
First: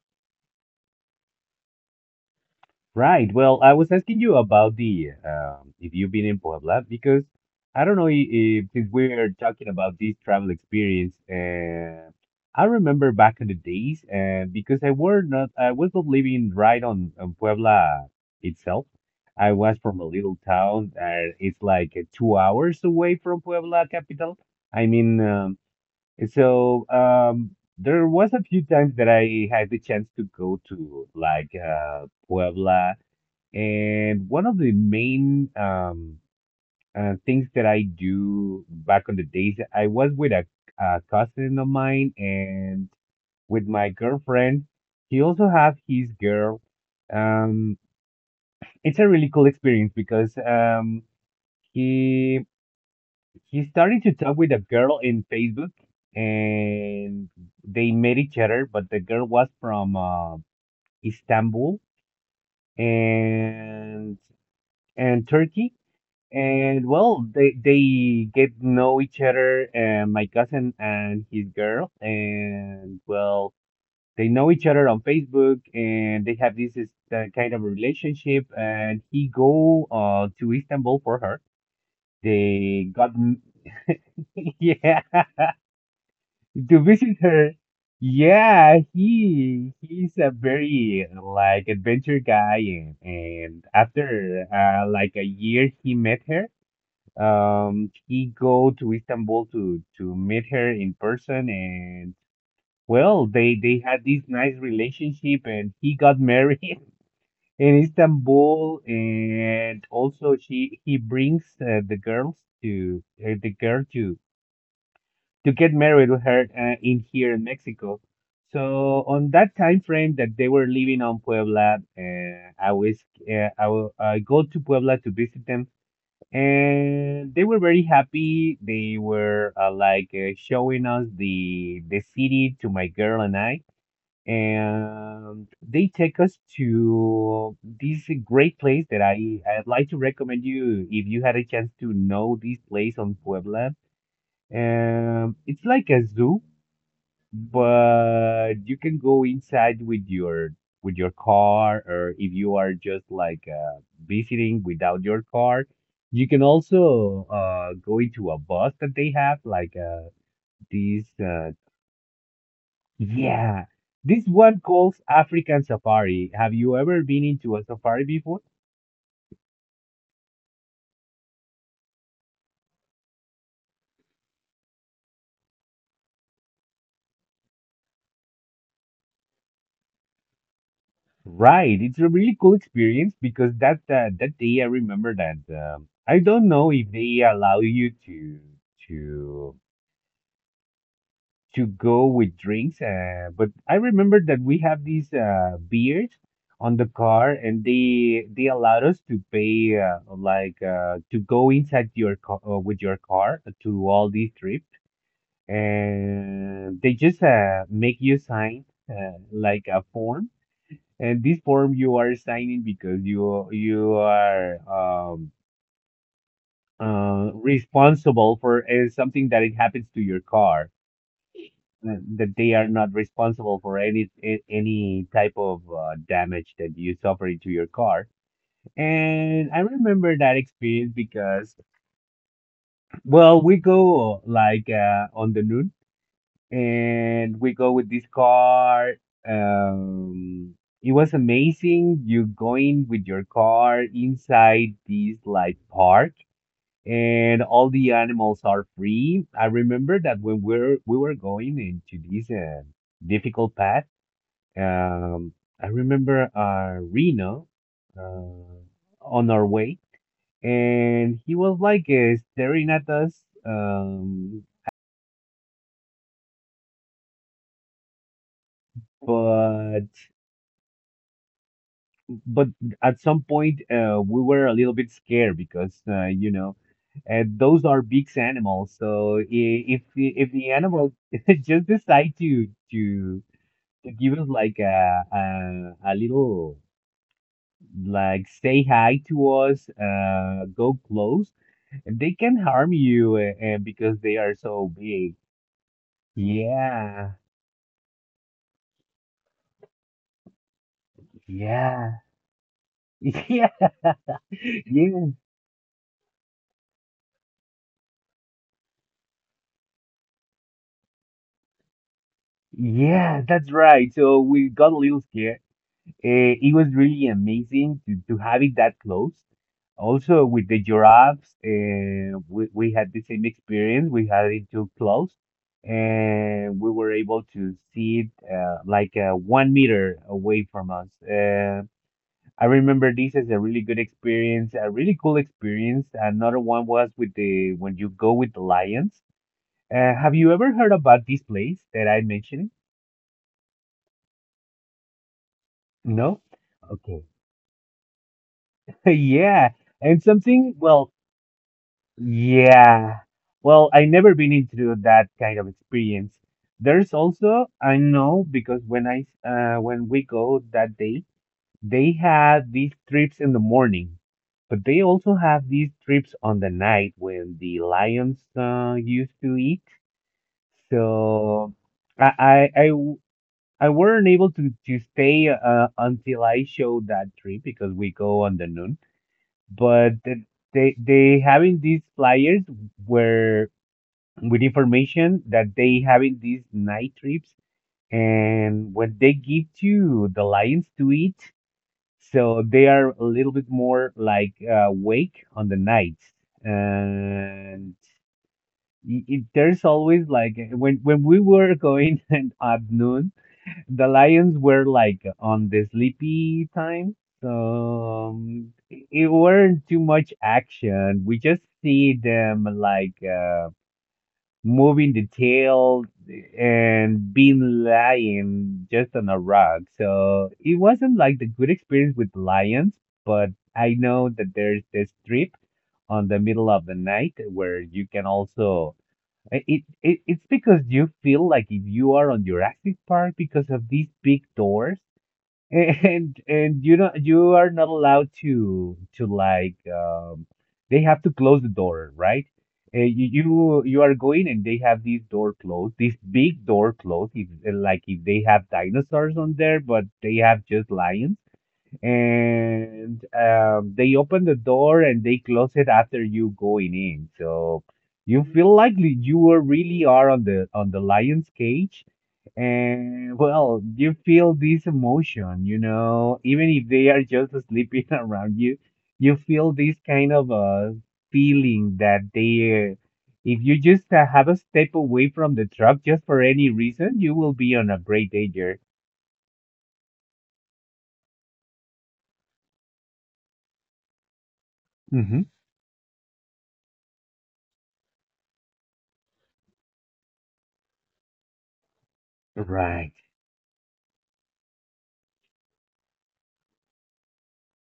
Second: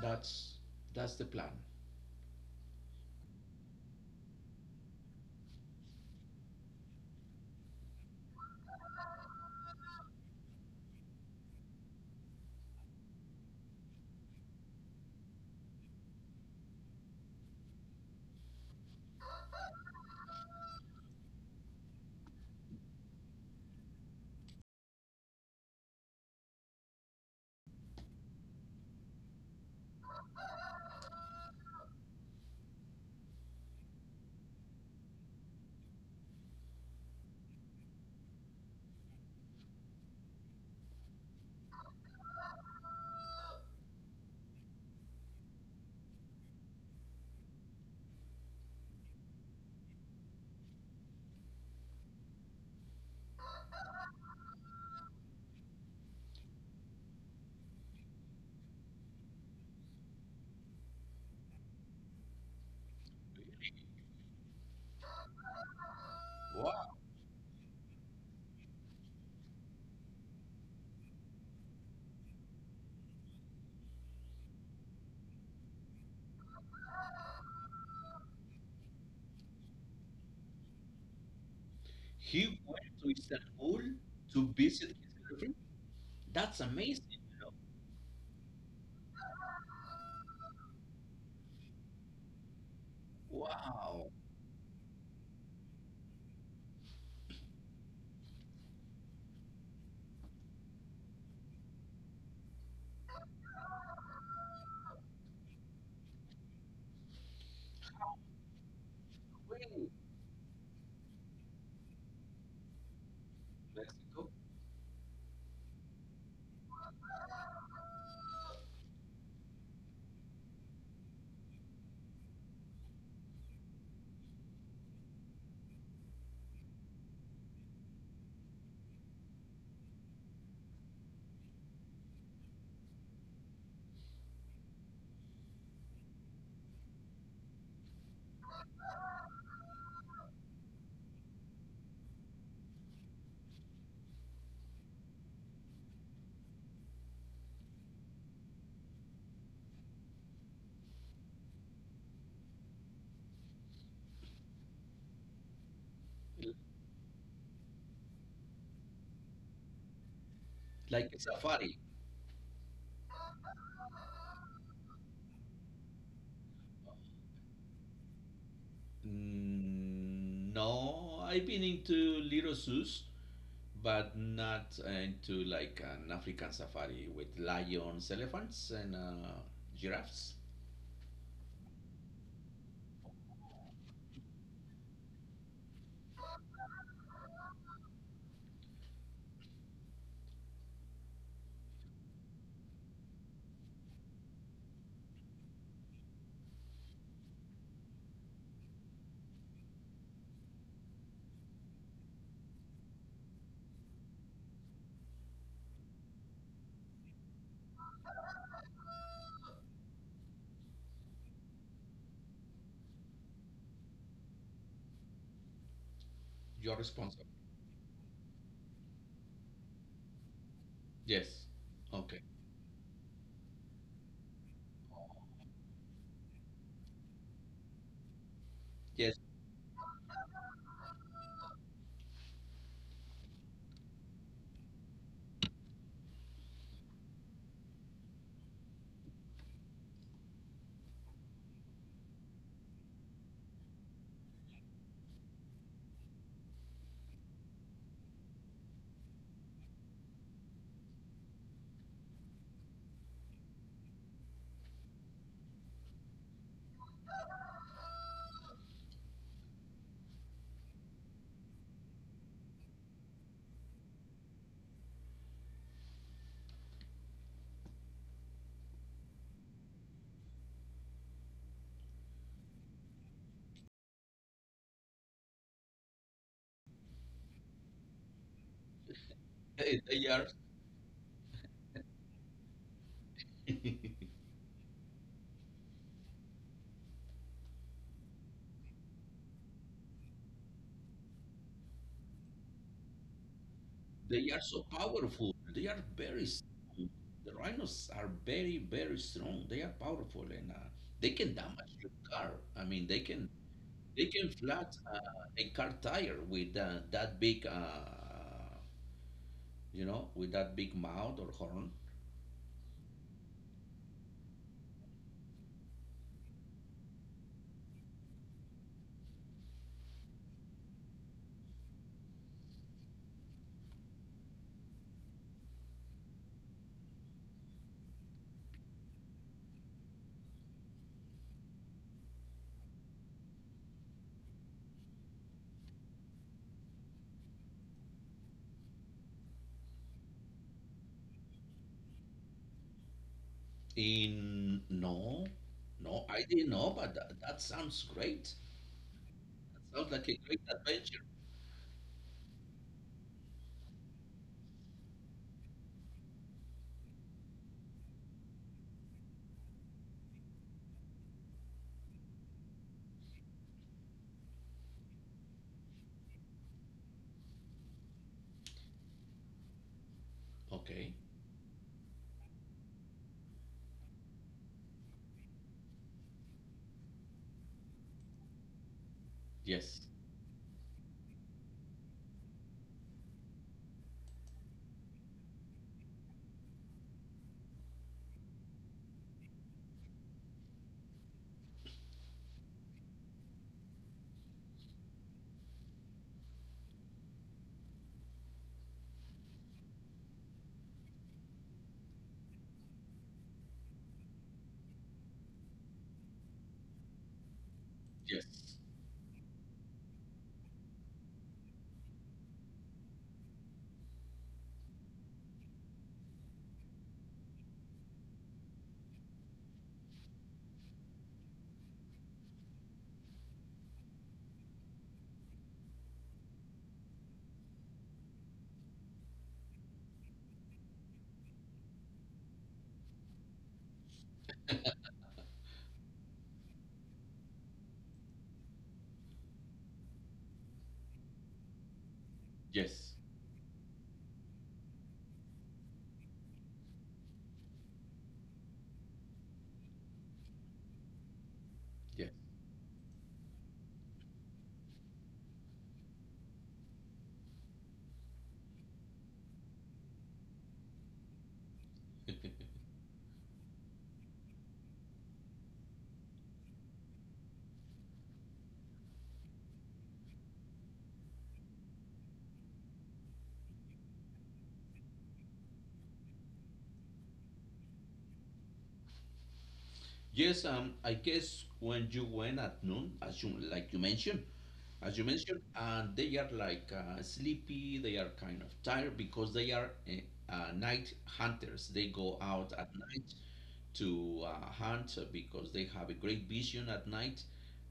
Speaker 1: that's that's the plan.
Speaker 2: Right. Well, I was asking you about the um, if you've been in Puebla because I don't know i- if, since we're talking about this travel experience, uh, I remember back in the days, uh, because I were not I was not living right on, on Puebla itself. I was from a little town. Uh, it's like uh, two hours away from Puebla capital. I mean, um, so um, there was a few times that I had the chance to go to like uh, Puebla, and one of the main um, uh, things that I do back on the days, I was with a, a cousin of mine and with my girlfriend. He also have his girl. Um, it's a really cool experience because um, he he started to talk with a girl in Facebook, and they met each other. But the girl was from uh, Istanbul and and Turkey, and
Speaker 1: Wow.
Speaker 2: well, they they get to know each other. And my cousin and his girl, and well, they know each other on Facebook, and they have this is the kind of relationship. And he go uh, to Istanbul for her.
Speaker 1: He went
Speaker 2: They got
Speaker 1: to
Speaker 2: m-
Speaker 1: Istanbul to visit
Speaker 2: yeah.
Speaker 1: his girlfriend. That's
Speaker 2: To
Speaker 1: amazing.
Speaker 2: visit
Speaker 1: You
Speaker 2: her.
Speaker 1: know?
Speaker 2: Yeah, he he's a very like adventure guy, and, and after
Speaker 1: Wow.
Speaker 2: uh, like a year he met her. Um, he go to Istanbul to to meet her in person, and well, they they had this nice relationship, and he got married in Istanbul, and
Speaker 1: Really,
Speaker 2: also she he brings uh, the girls to uh, the girl to
Speaker 1: Mexico,
Speaker 2: to get married with her uh, in here in Mexico. So on that time frame that they were living on Puebla, uh, I was uh, I will I go to Puebla to visit them, and they were very happy. They were uh, like uh, showing us the the city to my girl and I, and they take us to this great place that I I'd like to recommend you if you had a chance to know this place on Puebla. Um, it's like a zoo but you can go inside with your with your car or if you are just like uh, visiting without your car you can also uh, go into a bus that they have like uh, this
Speaker 1: like a
Speaker 2: uh,
Speaker 1: safari.
Speaker 2: yeah this one calls African safari. Have you ever been into a safari before?
Speaker 1: Mm, no, I've been into little zoos, but not uh, into like an African safari with lions, elephants, and uh, giraffes.
Speaker 2: Right, it's a really cool experience because that uh, that day I remember that um, I don't know if they allow you to to to go with drinks. Uh, but I remember that we have these uh, beers on the car, and they they allowed us to pay uh, like uh, to go inside your car uh, with your car to all these trips, and they just uh, make you sign uh, like a form. And this form you are signing because you you are um,
Speaker 1: You're responsible.
Speaker 2: uh, responsible for uh, something that it happens to your car.
Speaker 1: Yes.
Speaker 2: Uh,
Speaker 1: Okay.
Speaker 2: that they are not responsible for any a- any type of uh, damage that you suffered to your car.
Speaker 1: Yes,
Speaker 2: And I remember that experience because, well, we go like uh, on the noon, and we go with this car. Um, it was amazing. You going with your car inside this like park. And all the animals are free. I remember that when we're we were going into this uh, difficult path. Um, I remember uh, Reno uh, on our way, and he was like uh, staring at us. Um, but but at some point, uh, we were a little bit scared because uh, you know, uh, those are big animals. So i- if
Speaker 1: eh, they
Speaker 2: the-
Speaker 1: are.
Speaker 2: if the animal just decide to to to give us like a a, a little like say hi to us, uh, go close. And they can harm you, uh, uh, because they
Speaker 1: They
Speaker 2: are
Speaker 1: are so
Speaker 2: so big.
Speaker 1: powerful. They are very strong.
Speaker 2: Yeah,
Speaker 1: The rhinos are very, very strong. They are powerful, and uh, they can damage
Speaker 2: yeah,
Speaker 1: your car. I mean, they can
Speaker 2: yeah,
Speaker 1: they can flat
Speaker 2: yeah,
Speaker 1: uh, a car tire with uh, that big, uh, you know, with that big mouth or horn.
Speaker 2: yeah, that's right. So we got a little scared. Uh, it was really amazing to, to have it that close. Also, with the giraffes, uh, we, we had the same experience. We had it too close, and we were able to see it uh, like uh, one meter away from us. Uh, I remember this as a really good experience, a really cool experience. Another one was with the when you go with the lions. Uh, have you ever heard about this place that I mentioned?
Speaker 1: In No, no,
Speaker 2: No?
Speaker 1: I didn't know, but
Speaker 2: Okay.
Speaker 1: that, that sounds great.
Speaker 2: Yeah.
Speaker 1: Sounds
Speaker 2: And
Speaker 1: like a great
Speaker 2: something, well,
Speaker 1: adventure.
Speaker 2: yeah. Well, I never been into that kind of experience. There's also, I know because when I uh, when we go that day, they had these trips in the morning, but they also have these trips on the night when the lions uh, used to eat.
Speaker 1: Okay.
Speaker 2: So I I I w- I weren't able to to stay uh, until I showed that trip because we go on the noon.
Speaker 1: Yes.
Speaker 2: But th- they they having these flyers where with information that they having these night trips and what they give to the lions to eat so they are a little bit more like uh, awake on the night. And i- it, there's always like when when we were going and at noon, the lions were like on the sleepy time. So
Speaker 1: Yes.
Speaker 2: um, it it weren't too much action. We just see them like uh, moving the tail and being lying just on a rug. So it wasn't like the good experience with lions, but I know that there's this trip on the middle of the night where you can also I- it, it it's because you feel like if you are on Jurassic Park because of these big doors and and you know you are not allowed to to like um they have to close the door, right? Uh,
Speaker 1: Yes.
Speaker 2: you, you you are going and they have this door closed, this big door closed, if, eh, like if they have dinosaurs on there but they have just lions
Speaker 1: Yes.
Speaker 2: and um they open the door and they close it after you going in so you feel like li- you are really are on the on the lion's cage and well, you feel this emotion, you know, even if they are just sleeping around you, you feel this kind of a feeling that they, if you just uh, have a step away from the truck just for any reason, you will be on a great danger.
Speaker 1: Yes, um, I guess when you went at noon, as you like you mentioned, as you
Speaker 2: Hmm.
Speaker 1: mentioned, and they are like uh, sleepy. They are kind of tired because they are uh, uh, night hunters. They go out at
Speaker 2: Right.
Speaker 1: night to uh, hunt because they have a great vision at night,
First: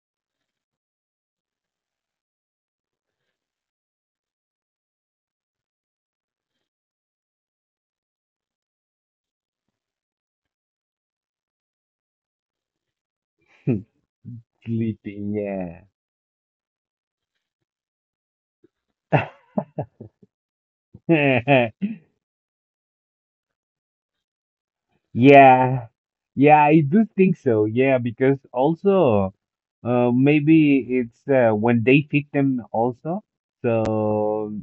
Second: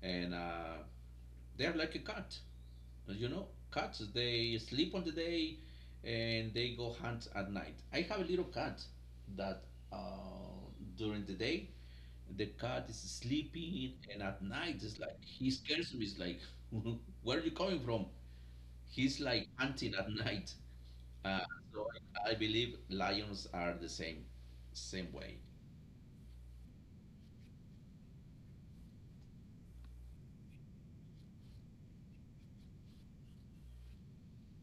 Speaker 1: and uh, they are like a cat. You know, cats they sleep on the day, and they go hunt at night. I have a little cat that uh, during the day the cat is sleeping, and at night it's like
Speaker 2: Sleeping,
Speaker 1: he scares me. It's like, where are you coming from? He's
Speaker 2: yeah.
Speaker 1: like hunting at night. Uh, so I, I believe lions are the same, same way.
Speaker 2: Yeah, yeah, I do think so. Yeah, because also, uh, maybe it's uh, when they pick them also. So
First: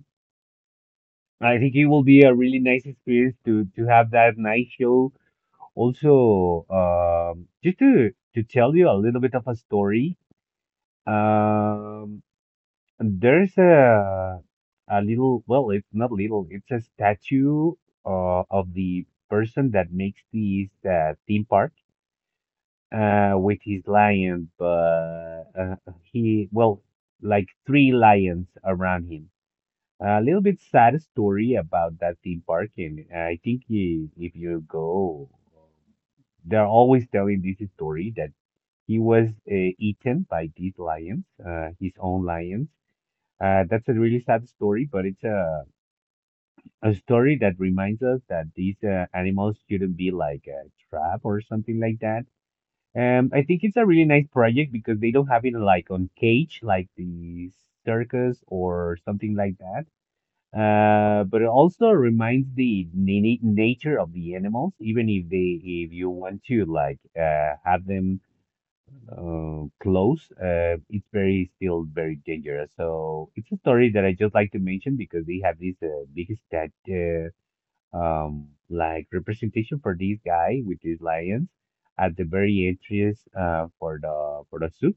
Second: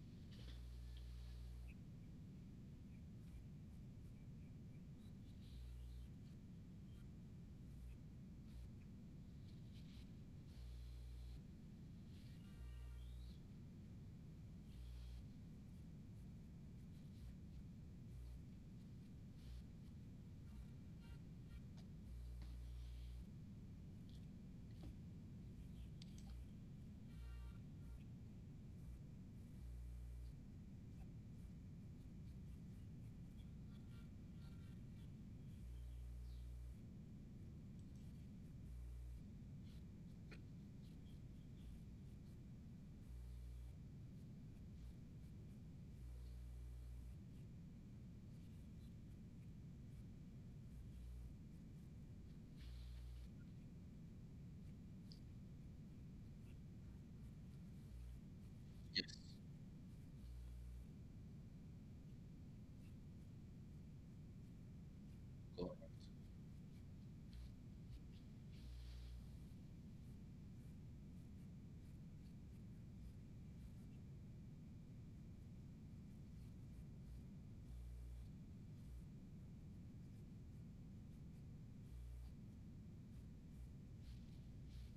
Speaker 2: I think it will be a really nice experience to to have that night show. Also, um, just to to tell you a little bit of a story. Um, there's a a little, well, it's not little, it's a statue uh, of the person that makes these uh, theme parks, uh, with his lion, but uh, he, well, like three lions around him. A little bit sad story about that theme park, and I think he, if you go, they're always telling this story that he was uh, eaten by these lions, uh, his own lions. Uh, that's a really sad story, but it's a a story that reminds us that these uh, animals shouldn't be like a trap or something like that. um, I think it's a really nice project because they don't have it like on cage, like the circus or
Speaker 1: Yes.
Speaker 2: something like that. Uh, but it also reminds the na- nature of the animals, even if they,
Speaker 1: Go
Speaker 2: if you want to like uh, have them uh, close, uh, it's very still very dangerous. So it's a story that I just like to mention because they have this uh, big stat uh, um, like representation for this guy with these lions at the very entrance uh, for the for the soup.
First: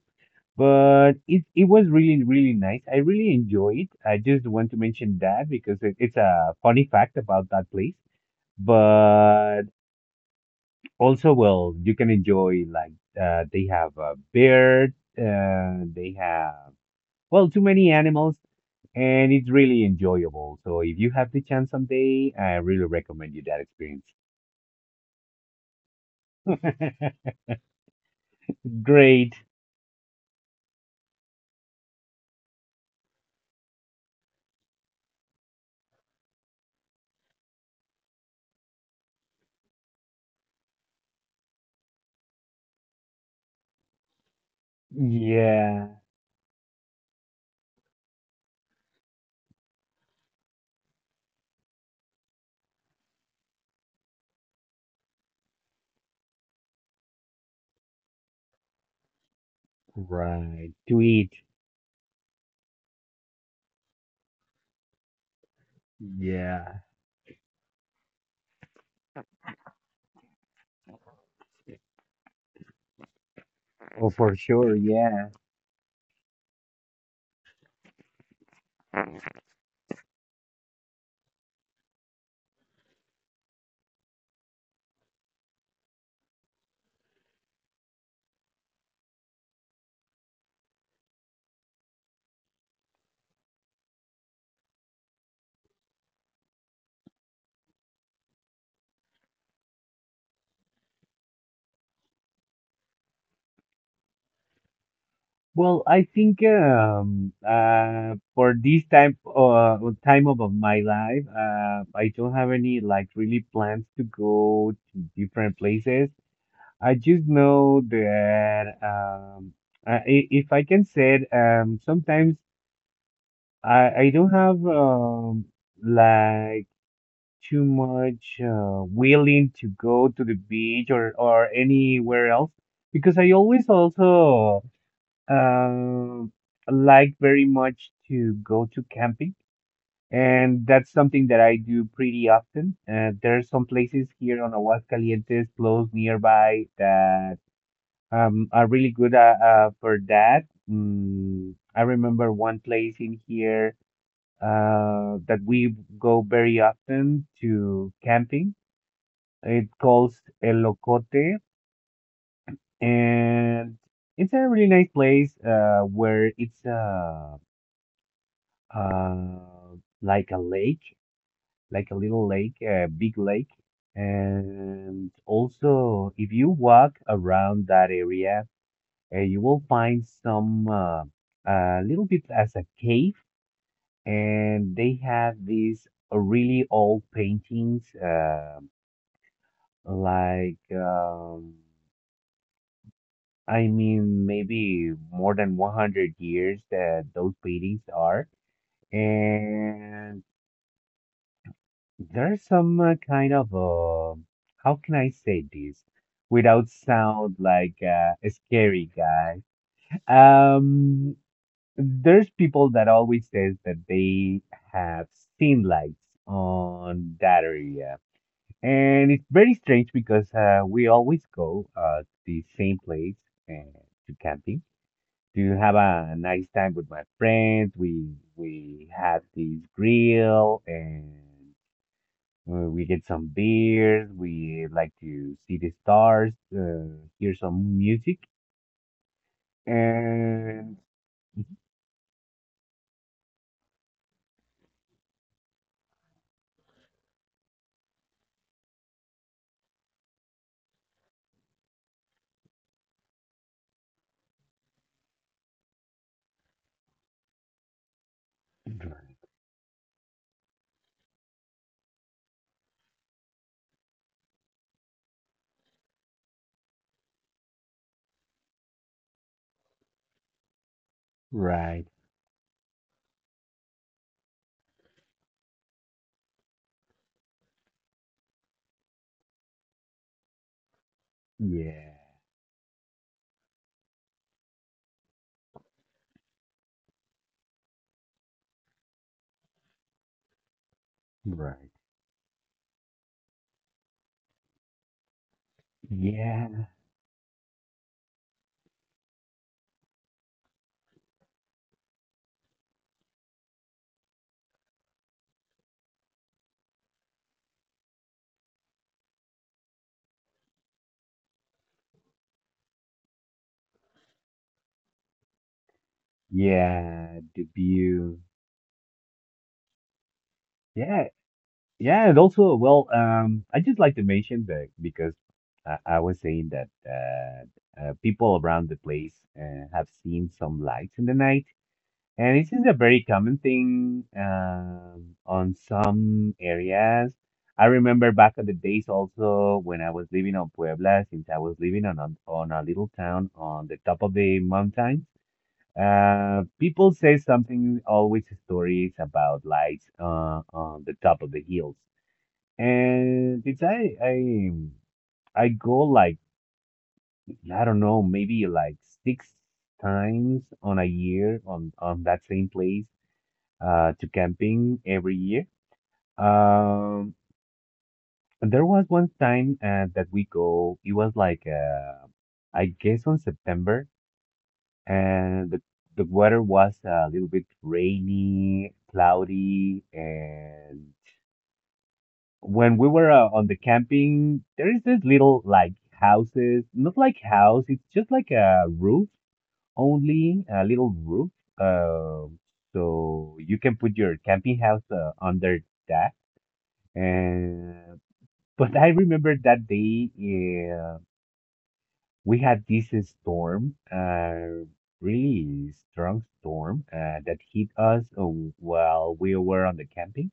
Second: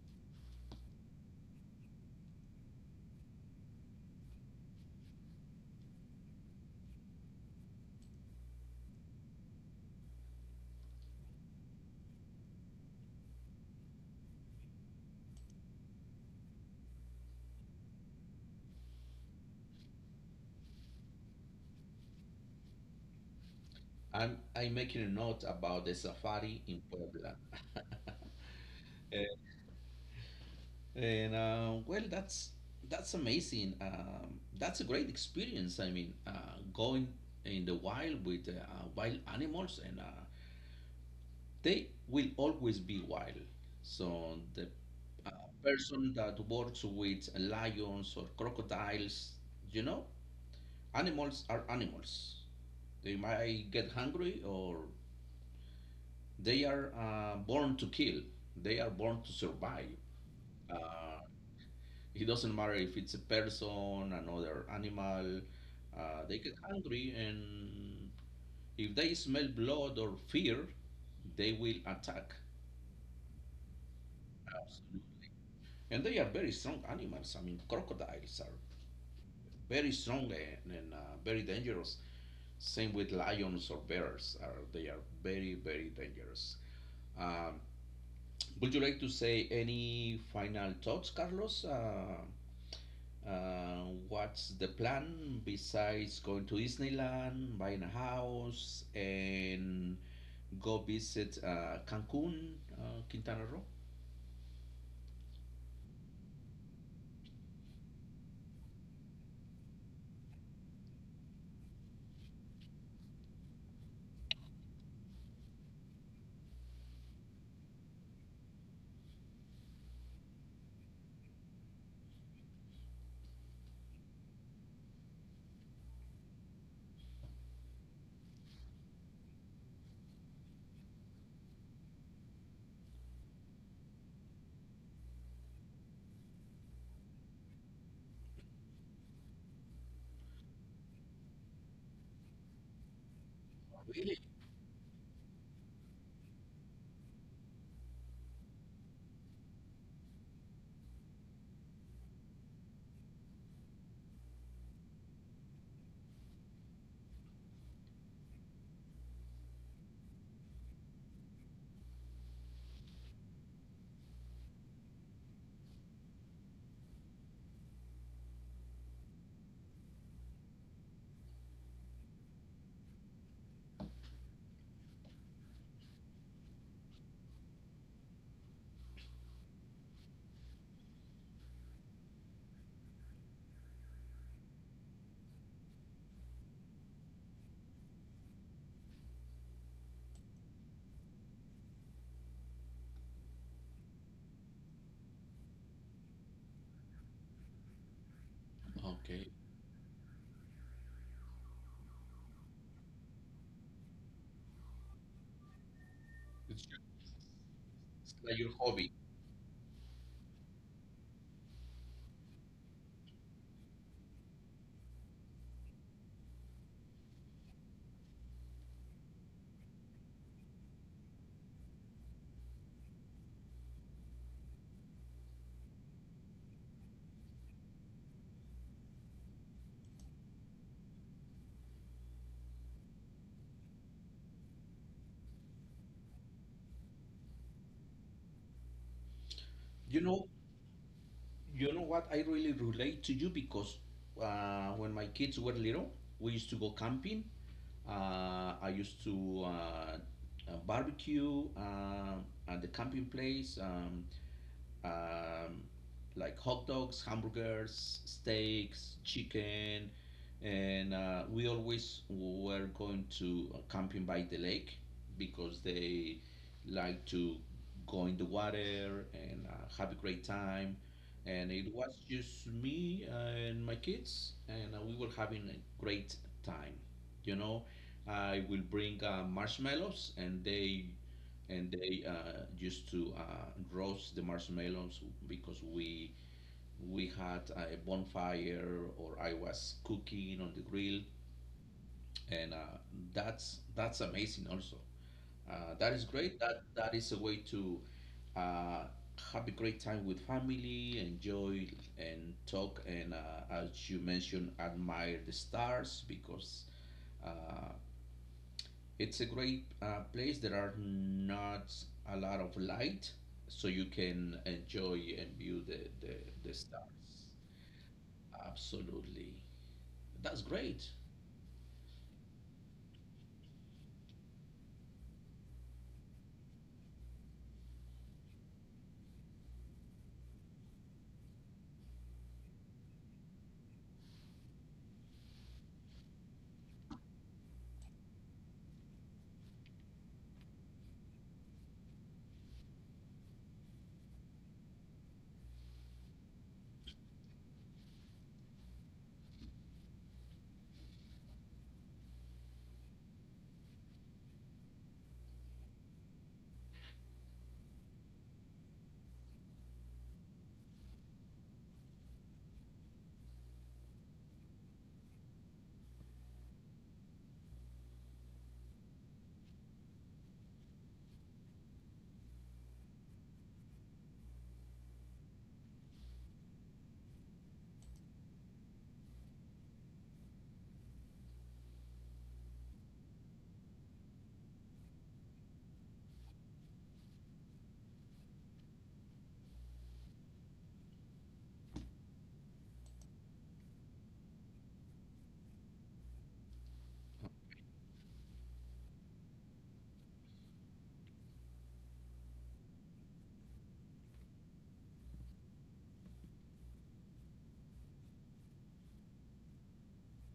Speaker 2: But it it was really really nice. I really enjoyed it. I just want to mention that because it, it's a funny fact about that place. But also, well, you can enjoy like, uh, they have a bear. Uh, they have well too many animals, and it's really enjoyable. So if you have the chance someday, I really recommend you that experience.
Speaker 1: ahead. I'm I'm making a note about the safari in Puebla. Eh,
Speaker 2: Great.
Speaker 1: And uh, well, that's that's amazing. Um, that's a great experience. I mean, uh, going in the wild with uh, wild animals, and uh, they will always be wild. So the uh,
Speaker 2: Yeah.
Speaker 1: person that works with lions or crocodiles, you know, animals are animals. They might get hungry, or they are uh, born to kill. They are born to survive.
Speaker 2: Right. To
Speaker 1: Uh,
Speaker 2: eat.
Speaker 1: it doesn't matter if it's a person, another animal. Uh, they get
Speaker 2: Yeah.
Speaker 1: hungry, and if they smell blood or fear, they will attack.
Speaker 2: Oh, for sure. Yeah.
Speaker 1: And they are very strong animals. I mean, crocodiles are very strong, and, and uh, very dangerous. Same with lions or bears. Are they are very very dangerous. Um, would you like to say any final thoughts, Carlos? Uh, uh, what's the plan besides going to Disneyland, buying a house, and go visit uh, Cancun, uh, Quintana Roo?
Speaker 2: Well, I think um uh for this type uh time of of my life, uh, I don't have any like really plans to go to different places. I just know that um uh, i- if I can say it, um, sometimes I I don't have um, like too much uh, willing to go to the beach or, or anywhere else because I always also um like very much to go to camping. And that's something that I do pretty often. Uh, there are some places
Speaker 1: Really?
Speaker 2: here on Aguascalientes close nearby that um, are really good, uh, uh, for that. Mm, I remember one place in here uh, that we go very often to camping. It calls El, and it's a really nice place uh, where it's uh, uh, like a lake, like a little lake, a big lake. And also, if you walk around that area, uh, you will find some uh, a little bit as a cave, and they have these really old paintings, uh, like. Um, I mean, maybe more than one hundred years that those paintings are.
Speaker 1: Okay,
Speaker 2: And there's some uh, kind of, uh, how can I say this
Speaker 1: it's,
Speaker 2: without
Speaker 1: your-
Speaker 2: sound like uh,
Speaker 1: it's
Speaker 2: a
Speaker 1: like your hobby.
Speaker 2: scary guy? Um, there's people that always says that they have seen lights on that area. And it's very strange because uh, we always go uh, to the same place uh, to camping to have a nice time with my friends. We we have this grill and, uh, we get some beers. We like to see the stars, uh, hear some music,
Speaker 1: You know,
Speaker 2: and
Speaker 1: you know what? I really relate to you because uh, when my kids were little, we used to go camping. Uh, I used to uh, uh, barbecue uh, at the camping place. Um, um, like hot dogs, hamburgers, steaks, chicken, and uh, we always were going to uh, camping by the lake because they like to go in the water and uh, have a great time. And it
Speaker 2: Right,
Speaker 1: was just me and my kids, and uh, we were having a great time. You know, I will bring uh, marshmallows, and they and
Speaker 2: yeah,
Speaker 1: they uh, used to uh, roast the marshmallows because we we had a bonfire, or I was cooking on the grill,
Speaker 2: right.
Speaker 1: and uh, that's that's amazing. Also, uh, that is great. That
Speaker 2: Yeah,
Speaker 1: that is a way to uh, have a great time with family, enjoy and talk, and uh, as you mentioned, admire the stars because. Uh, It's a great uh, place. There are not a lot of light, so you can enjoy and view the, the, the stars.
Speaker 2: yeah, the view.
Speaker 1: Absolutely. That's great.
Speaker 2: Yeah, yeah, and also, well, um, I just like to mention that because I, I was saying that uh, uh, people around the place uh, have seen some lights in the night, and this is a very common thing, um, on some areas. I remember back in the days also when I was living on Puebla, since I was living on a, on a little town on the top of the mountains. Uh, people say something, always stories about lights uh, on the top of the hills, and since I I I go like, I don't know, maybe like six times on a year on on that same place uh to camping every year. Um, there was one time uh, that we go. It was like uh, I guess on September, and the the weather was a little bit rainy, cloudy, and when we were uh, on the camping, there is this little like houses, not like house, it's just like a roof only, a little roof. Uh, so you can put your camping house uh, under that. And but I remember that day, uh, we had this uh, storm, uh, really strong storm uh, that hit us uh, while we were on the camping.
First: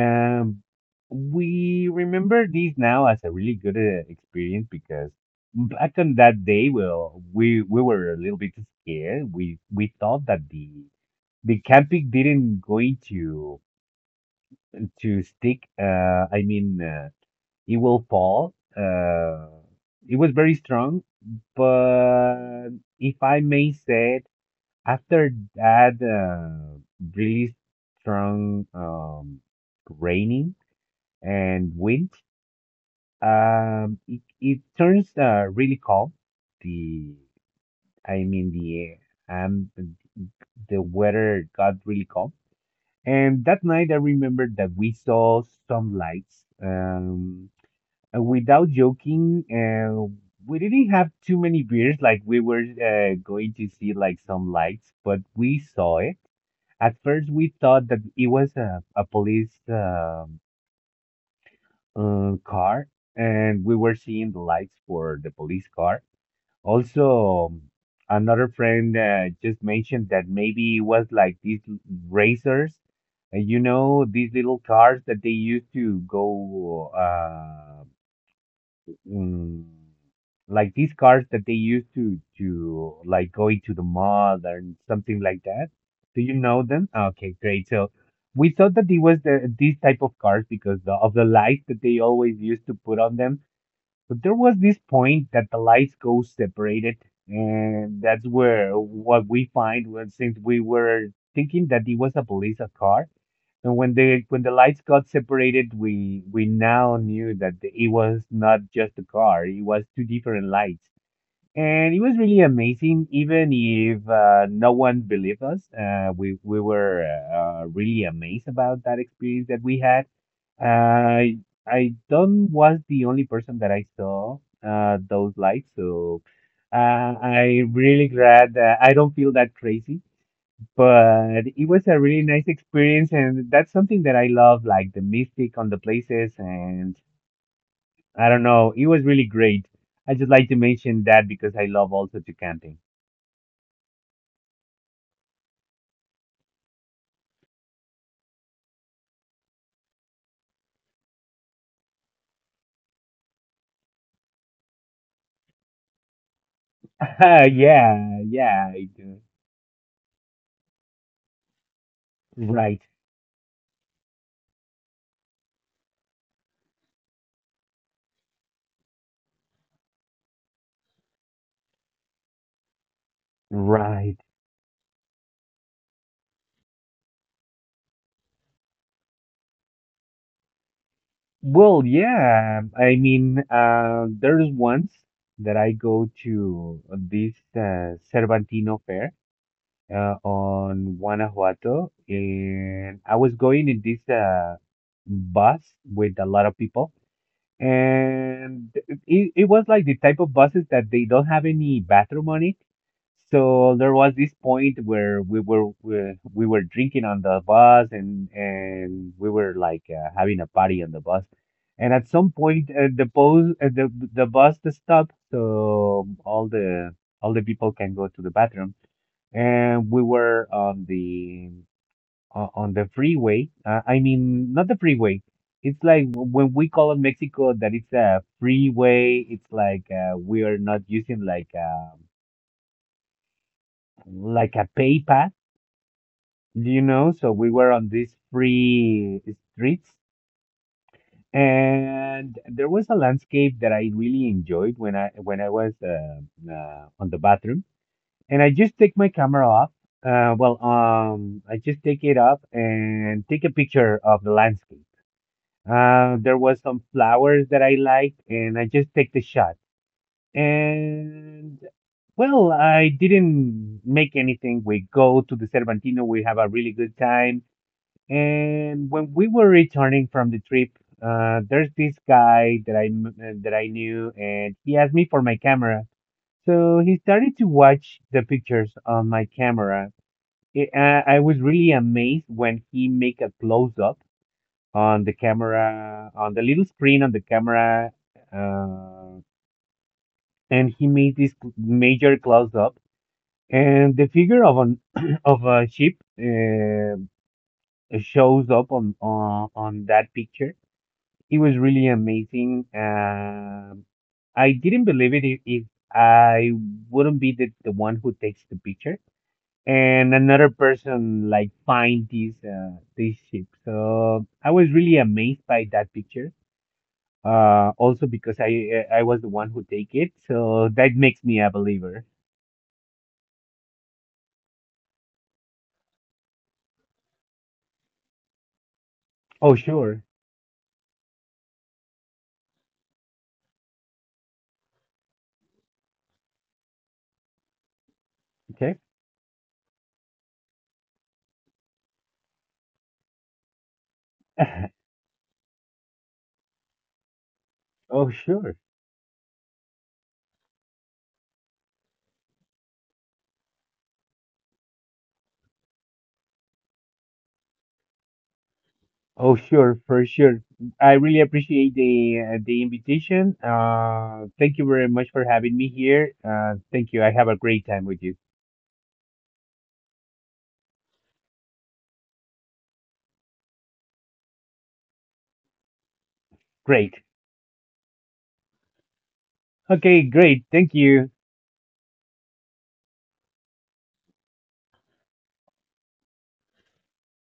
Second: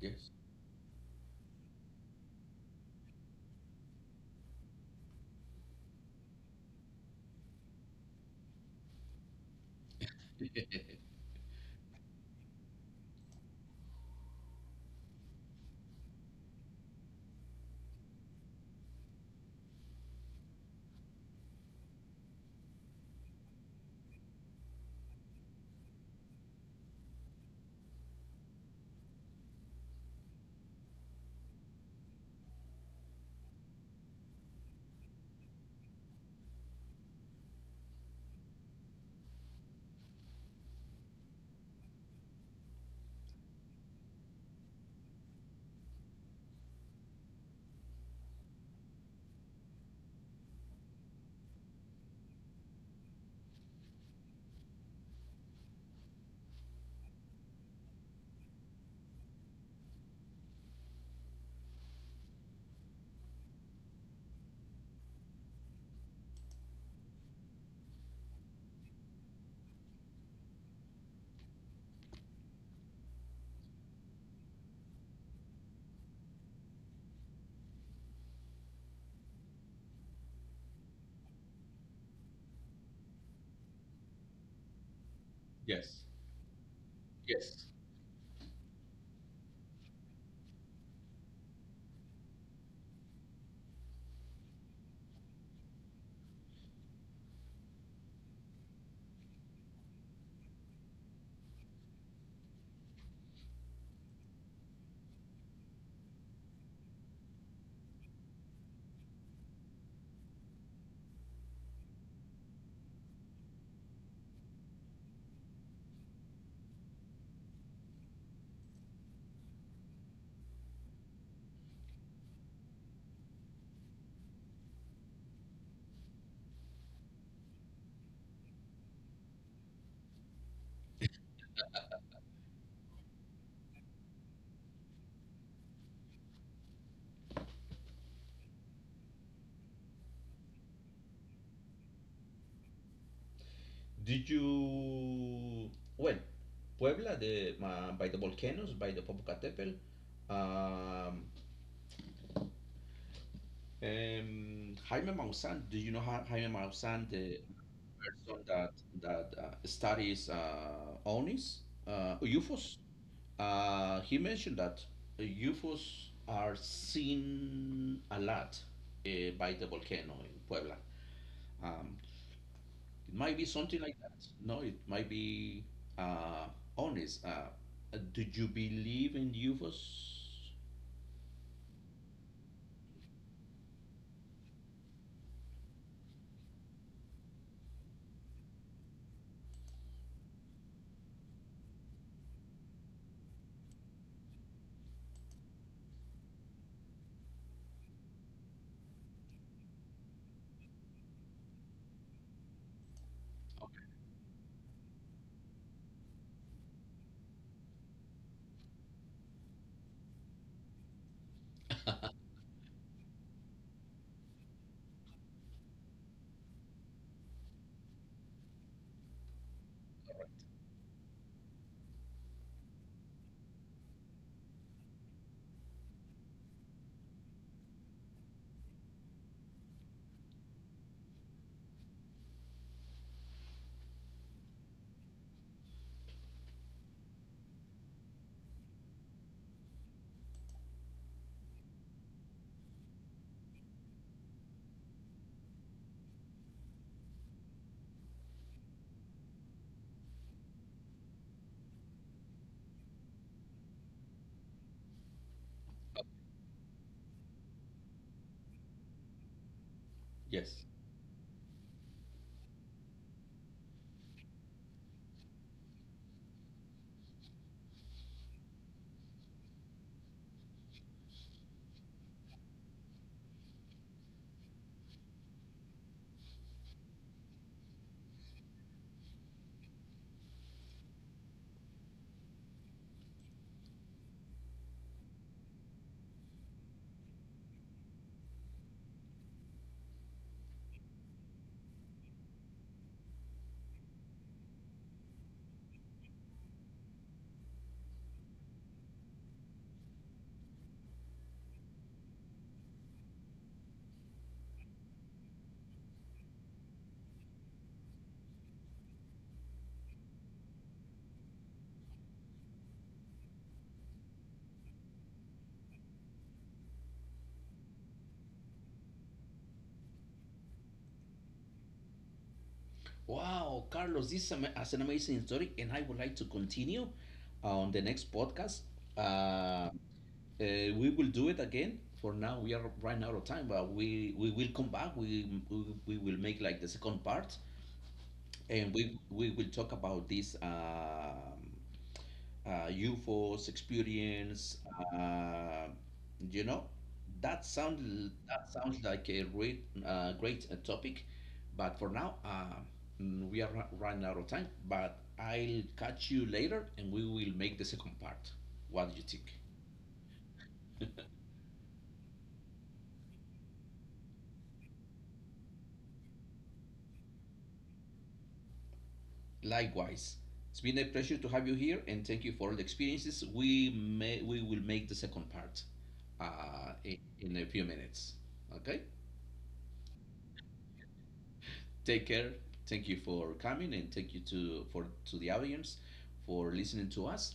Speaker 1: Yes.
Speaker 2: we remember this now as a really good uh, experience because back on that day, well, we we were a little bit scared. We we thought that the the camping didn't going to to stick. Uh, I mean, uh, it will fall. Uh, it was very strong, but if I may say it, after that, uh, really strong um raining and wind. Um, it, it turns uh, really cold. The I mean the um the weather got really cold. And that night, I remember that we saw some lights. Um, and without joking, uh, we didn't have too many beers. Like we were uh, going to see like some lights, but we saw it. At first, we thought that it was a, a police um um, car, and we were seeing the lights for the police car. Also, um, another friend uh, just mentioned that maybe it was like these l- racers, uh, you know, these little cars that they used to go uh, mm, like these cars that they use to to like going to the mall and something like that.
Speaker 1: Yes.
Speaker 2: Do you know them? Okay,
Speaker 1: Yes.
Speaker 2: great. So we thought that it was the, these type of cars because the, of the lights that they always used to put on them. But there was this point that the lights go separated, and that's where what we find was since we were thinking that it was a police car, and when the when the lights got separated, we we now knew that the- it was not just a car; it was two different lights, and it was really amazing. Even if, uh, no one believed us, uh, we we were uh, really amazed about that experience that we had. I I don't was the only person that I saw uh, those lights, so uh, I really glad that I don't feel that crazy. But it was a really nice experience, and that's something that I love, like the mystic on the places, and I don't know, it was really great. I just like to mention that because I love also to camping.
Speaker 1: Did you. Well, Puebla, the, uh, by the volcanoes, by the Popocatépetl. Um, um, Jaime Maussan, do you know how Jaime Maussan, the
Speaker 2: yeah,
Speaker 1: person
Speaker 2: yeah,
Speaker 1: that,
Speaker 2: I do.
Speaker 1: that uh, studies uh, O N I S, uh, U F Os?
Speaker 2: Right,
Speaker 1: Uh, he mentioned that uh, U F Os are seen a lot uh, by the volcano in Puebla. Um, it might be something like that.
Speaker 2: right.
Speaker 1: No, it might be uh, honest. Uh, uh, do you believe in U F Os?
Speaker 2: Well, yeah. I mean, uh, there's once that I go to this uh, Cervantino fair uh, on Guanajuato, and I was going in this uh, bus with a lot of people, and it, it was like the type of buses that they don't have any bathroom on it. So there was this point where we were we, we were drinking on the bus, and and we were like uh, having a party on the bus. And at some point, uh, the bus uh, the the bus stopped, so all the all the people can go to the bathroom. And we were on the o- on the freeway. Uh, I mean, not the freeway. It's like w- when we call in Mexico that it's a freeway. It's like uh, we are not using like a like a pay path, you know. So we were on these free streets, and there was a landscape that I really enjoyed when I when I was uh, uh, on the bathroom, and I just take my camera off. Uh, well, um, I just take it up and take a picture of the landscape. Uh, there was some flowers that I liked, and I just take the shot.
Speaker 1: Yes.
Speaker 2: And well, I didn't make anything. We go to the Cervantino. We have a really good time. And when we were returning from the trip, uh, there's this guy that I m- uh, that I knew, and he asked me for my camera. So he started to watch the pictures on my camera. It, uh, I was really amazed when he make a close up on the camera, on the little screen on the camera, uh, and he made this major close up, and the figure of an of a sheep uh, shows up on on on that picture. It was really amazing. Um I didn't believe it if, if I wouldn't be the, the one who takes the picture and another person like find these uh, these sheep. So I was really amazed by that picture. Uh, also because I I was the one who take it, so that makes me a believer.
Speaker 1: Wow, Carlos, this is ama- is an amazing story, and I would like to continue on the next podcast.
Speaker 2: Oh
Speaker 1: Uh,
Speaker 2: sure,
Speaker 1: Uh, we will do it again. For now, we are running out of time, but we, we will come back. We, we we will make like the second part, and
Speaker 2: okay.
Speaker 1: we we will talk about this um uh, U F Os experience. Uh, you know, that
Speaker 2: oh
Speaker 1: sound that
Speaker 2: sure,
Speaker 1: sounds like a great uh, great uh, topic, but for now, uh, mm, we are ru- running out of time. But I'll catch you later, and we will make the second part. What do you think?
Speaker 2: oh sure, for sure. I really appreciate the uh, the invitation. Uh, thank you very much for having me here. Uh, thank you. I have a great time with you.
Speaker 1: Likewise, it's been a pleasure to have you here, and thank you for all the experiences. We may we will make the second part uh, in,
Speaker 2: Great.
Speaker 1: in a few minutes. Okay,
Speaker 2: Okay, great. Thank you.
Speaker 1: take care. Thank you for coming, and thank you to for to the audience for listening to us.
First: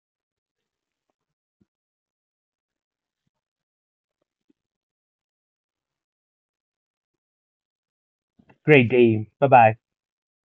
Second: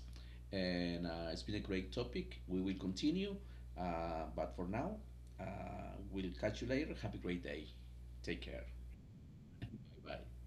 Speaker 1: And uh, it's been a great topic. We will continue, uh, but for now, uh, we'll catch you later. Have a great day. Take care.
Speaker 2: Great day. Bye bye.
Speaker 1: Bye bye.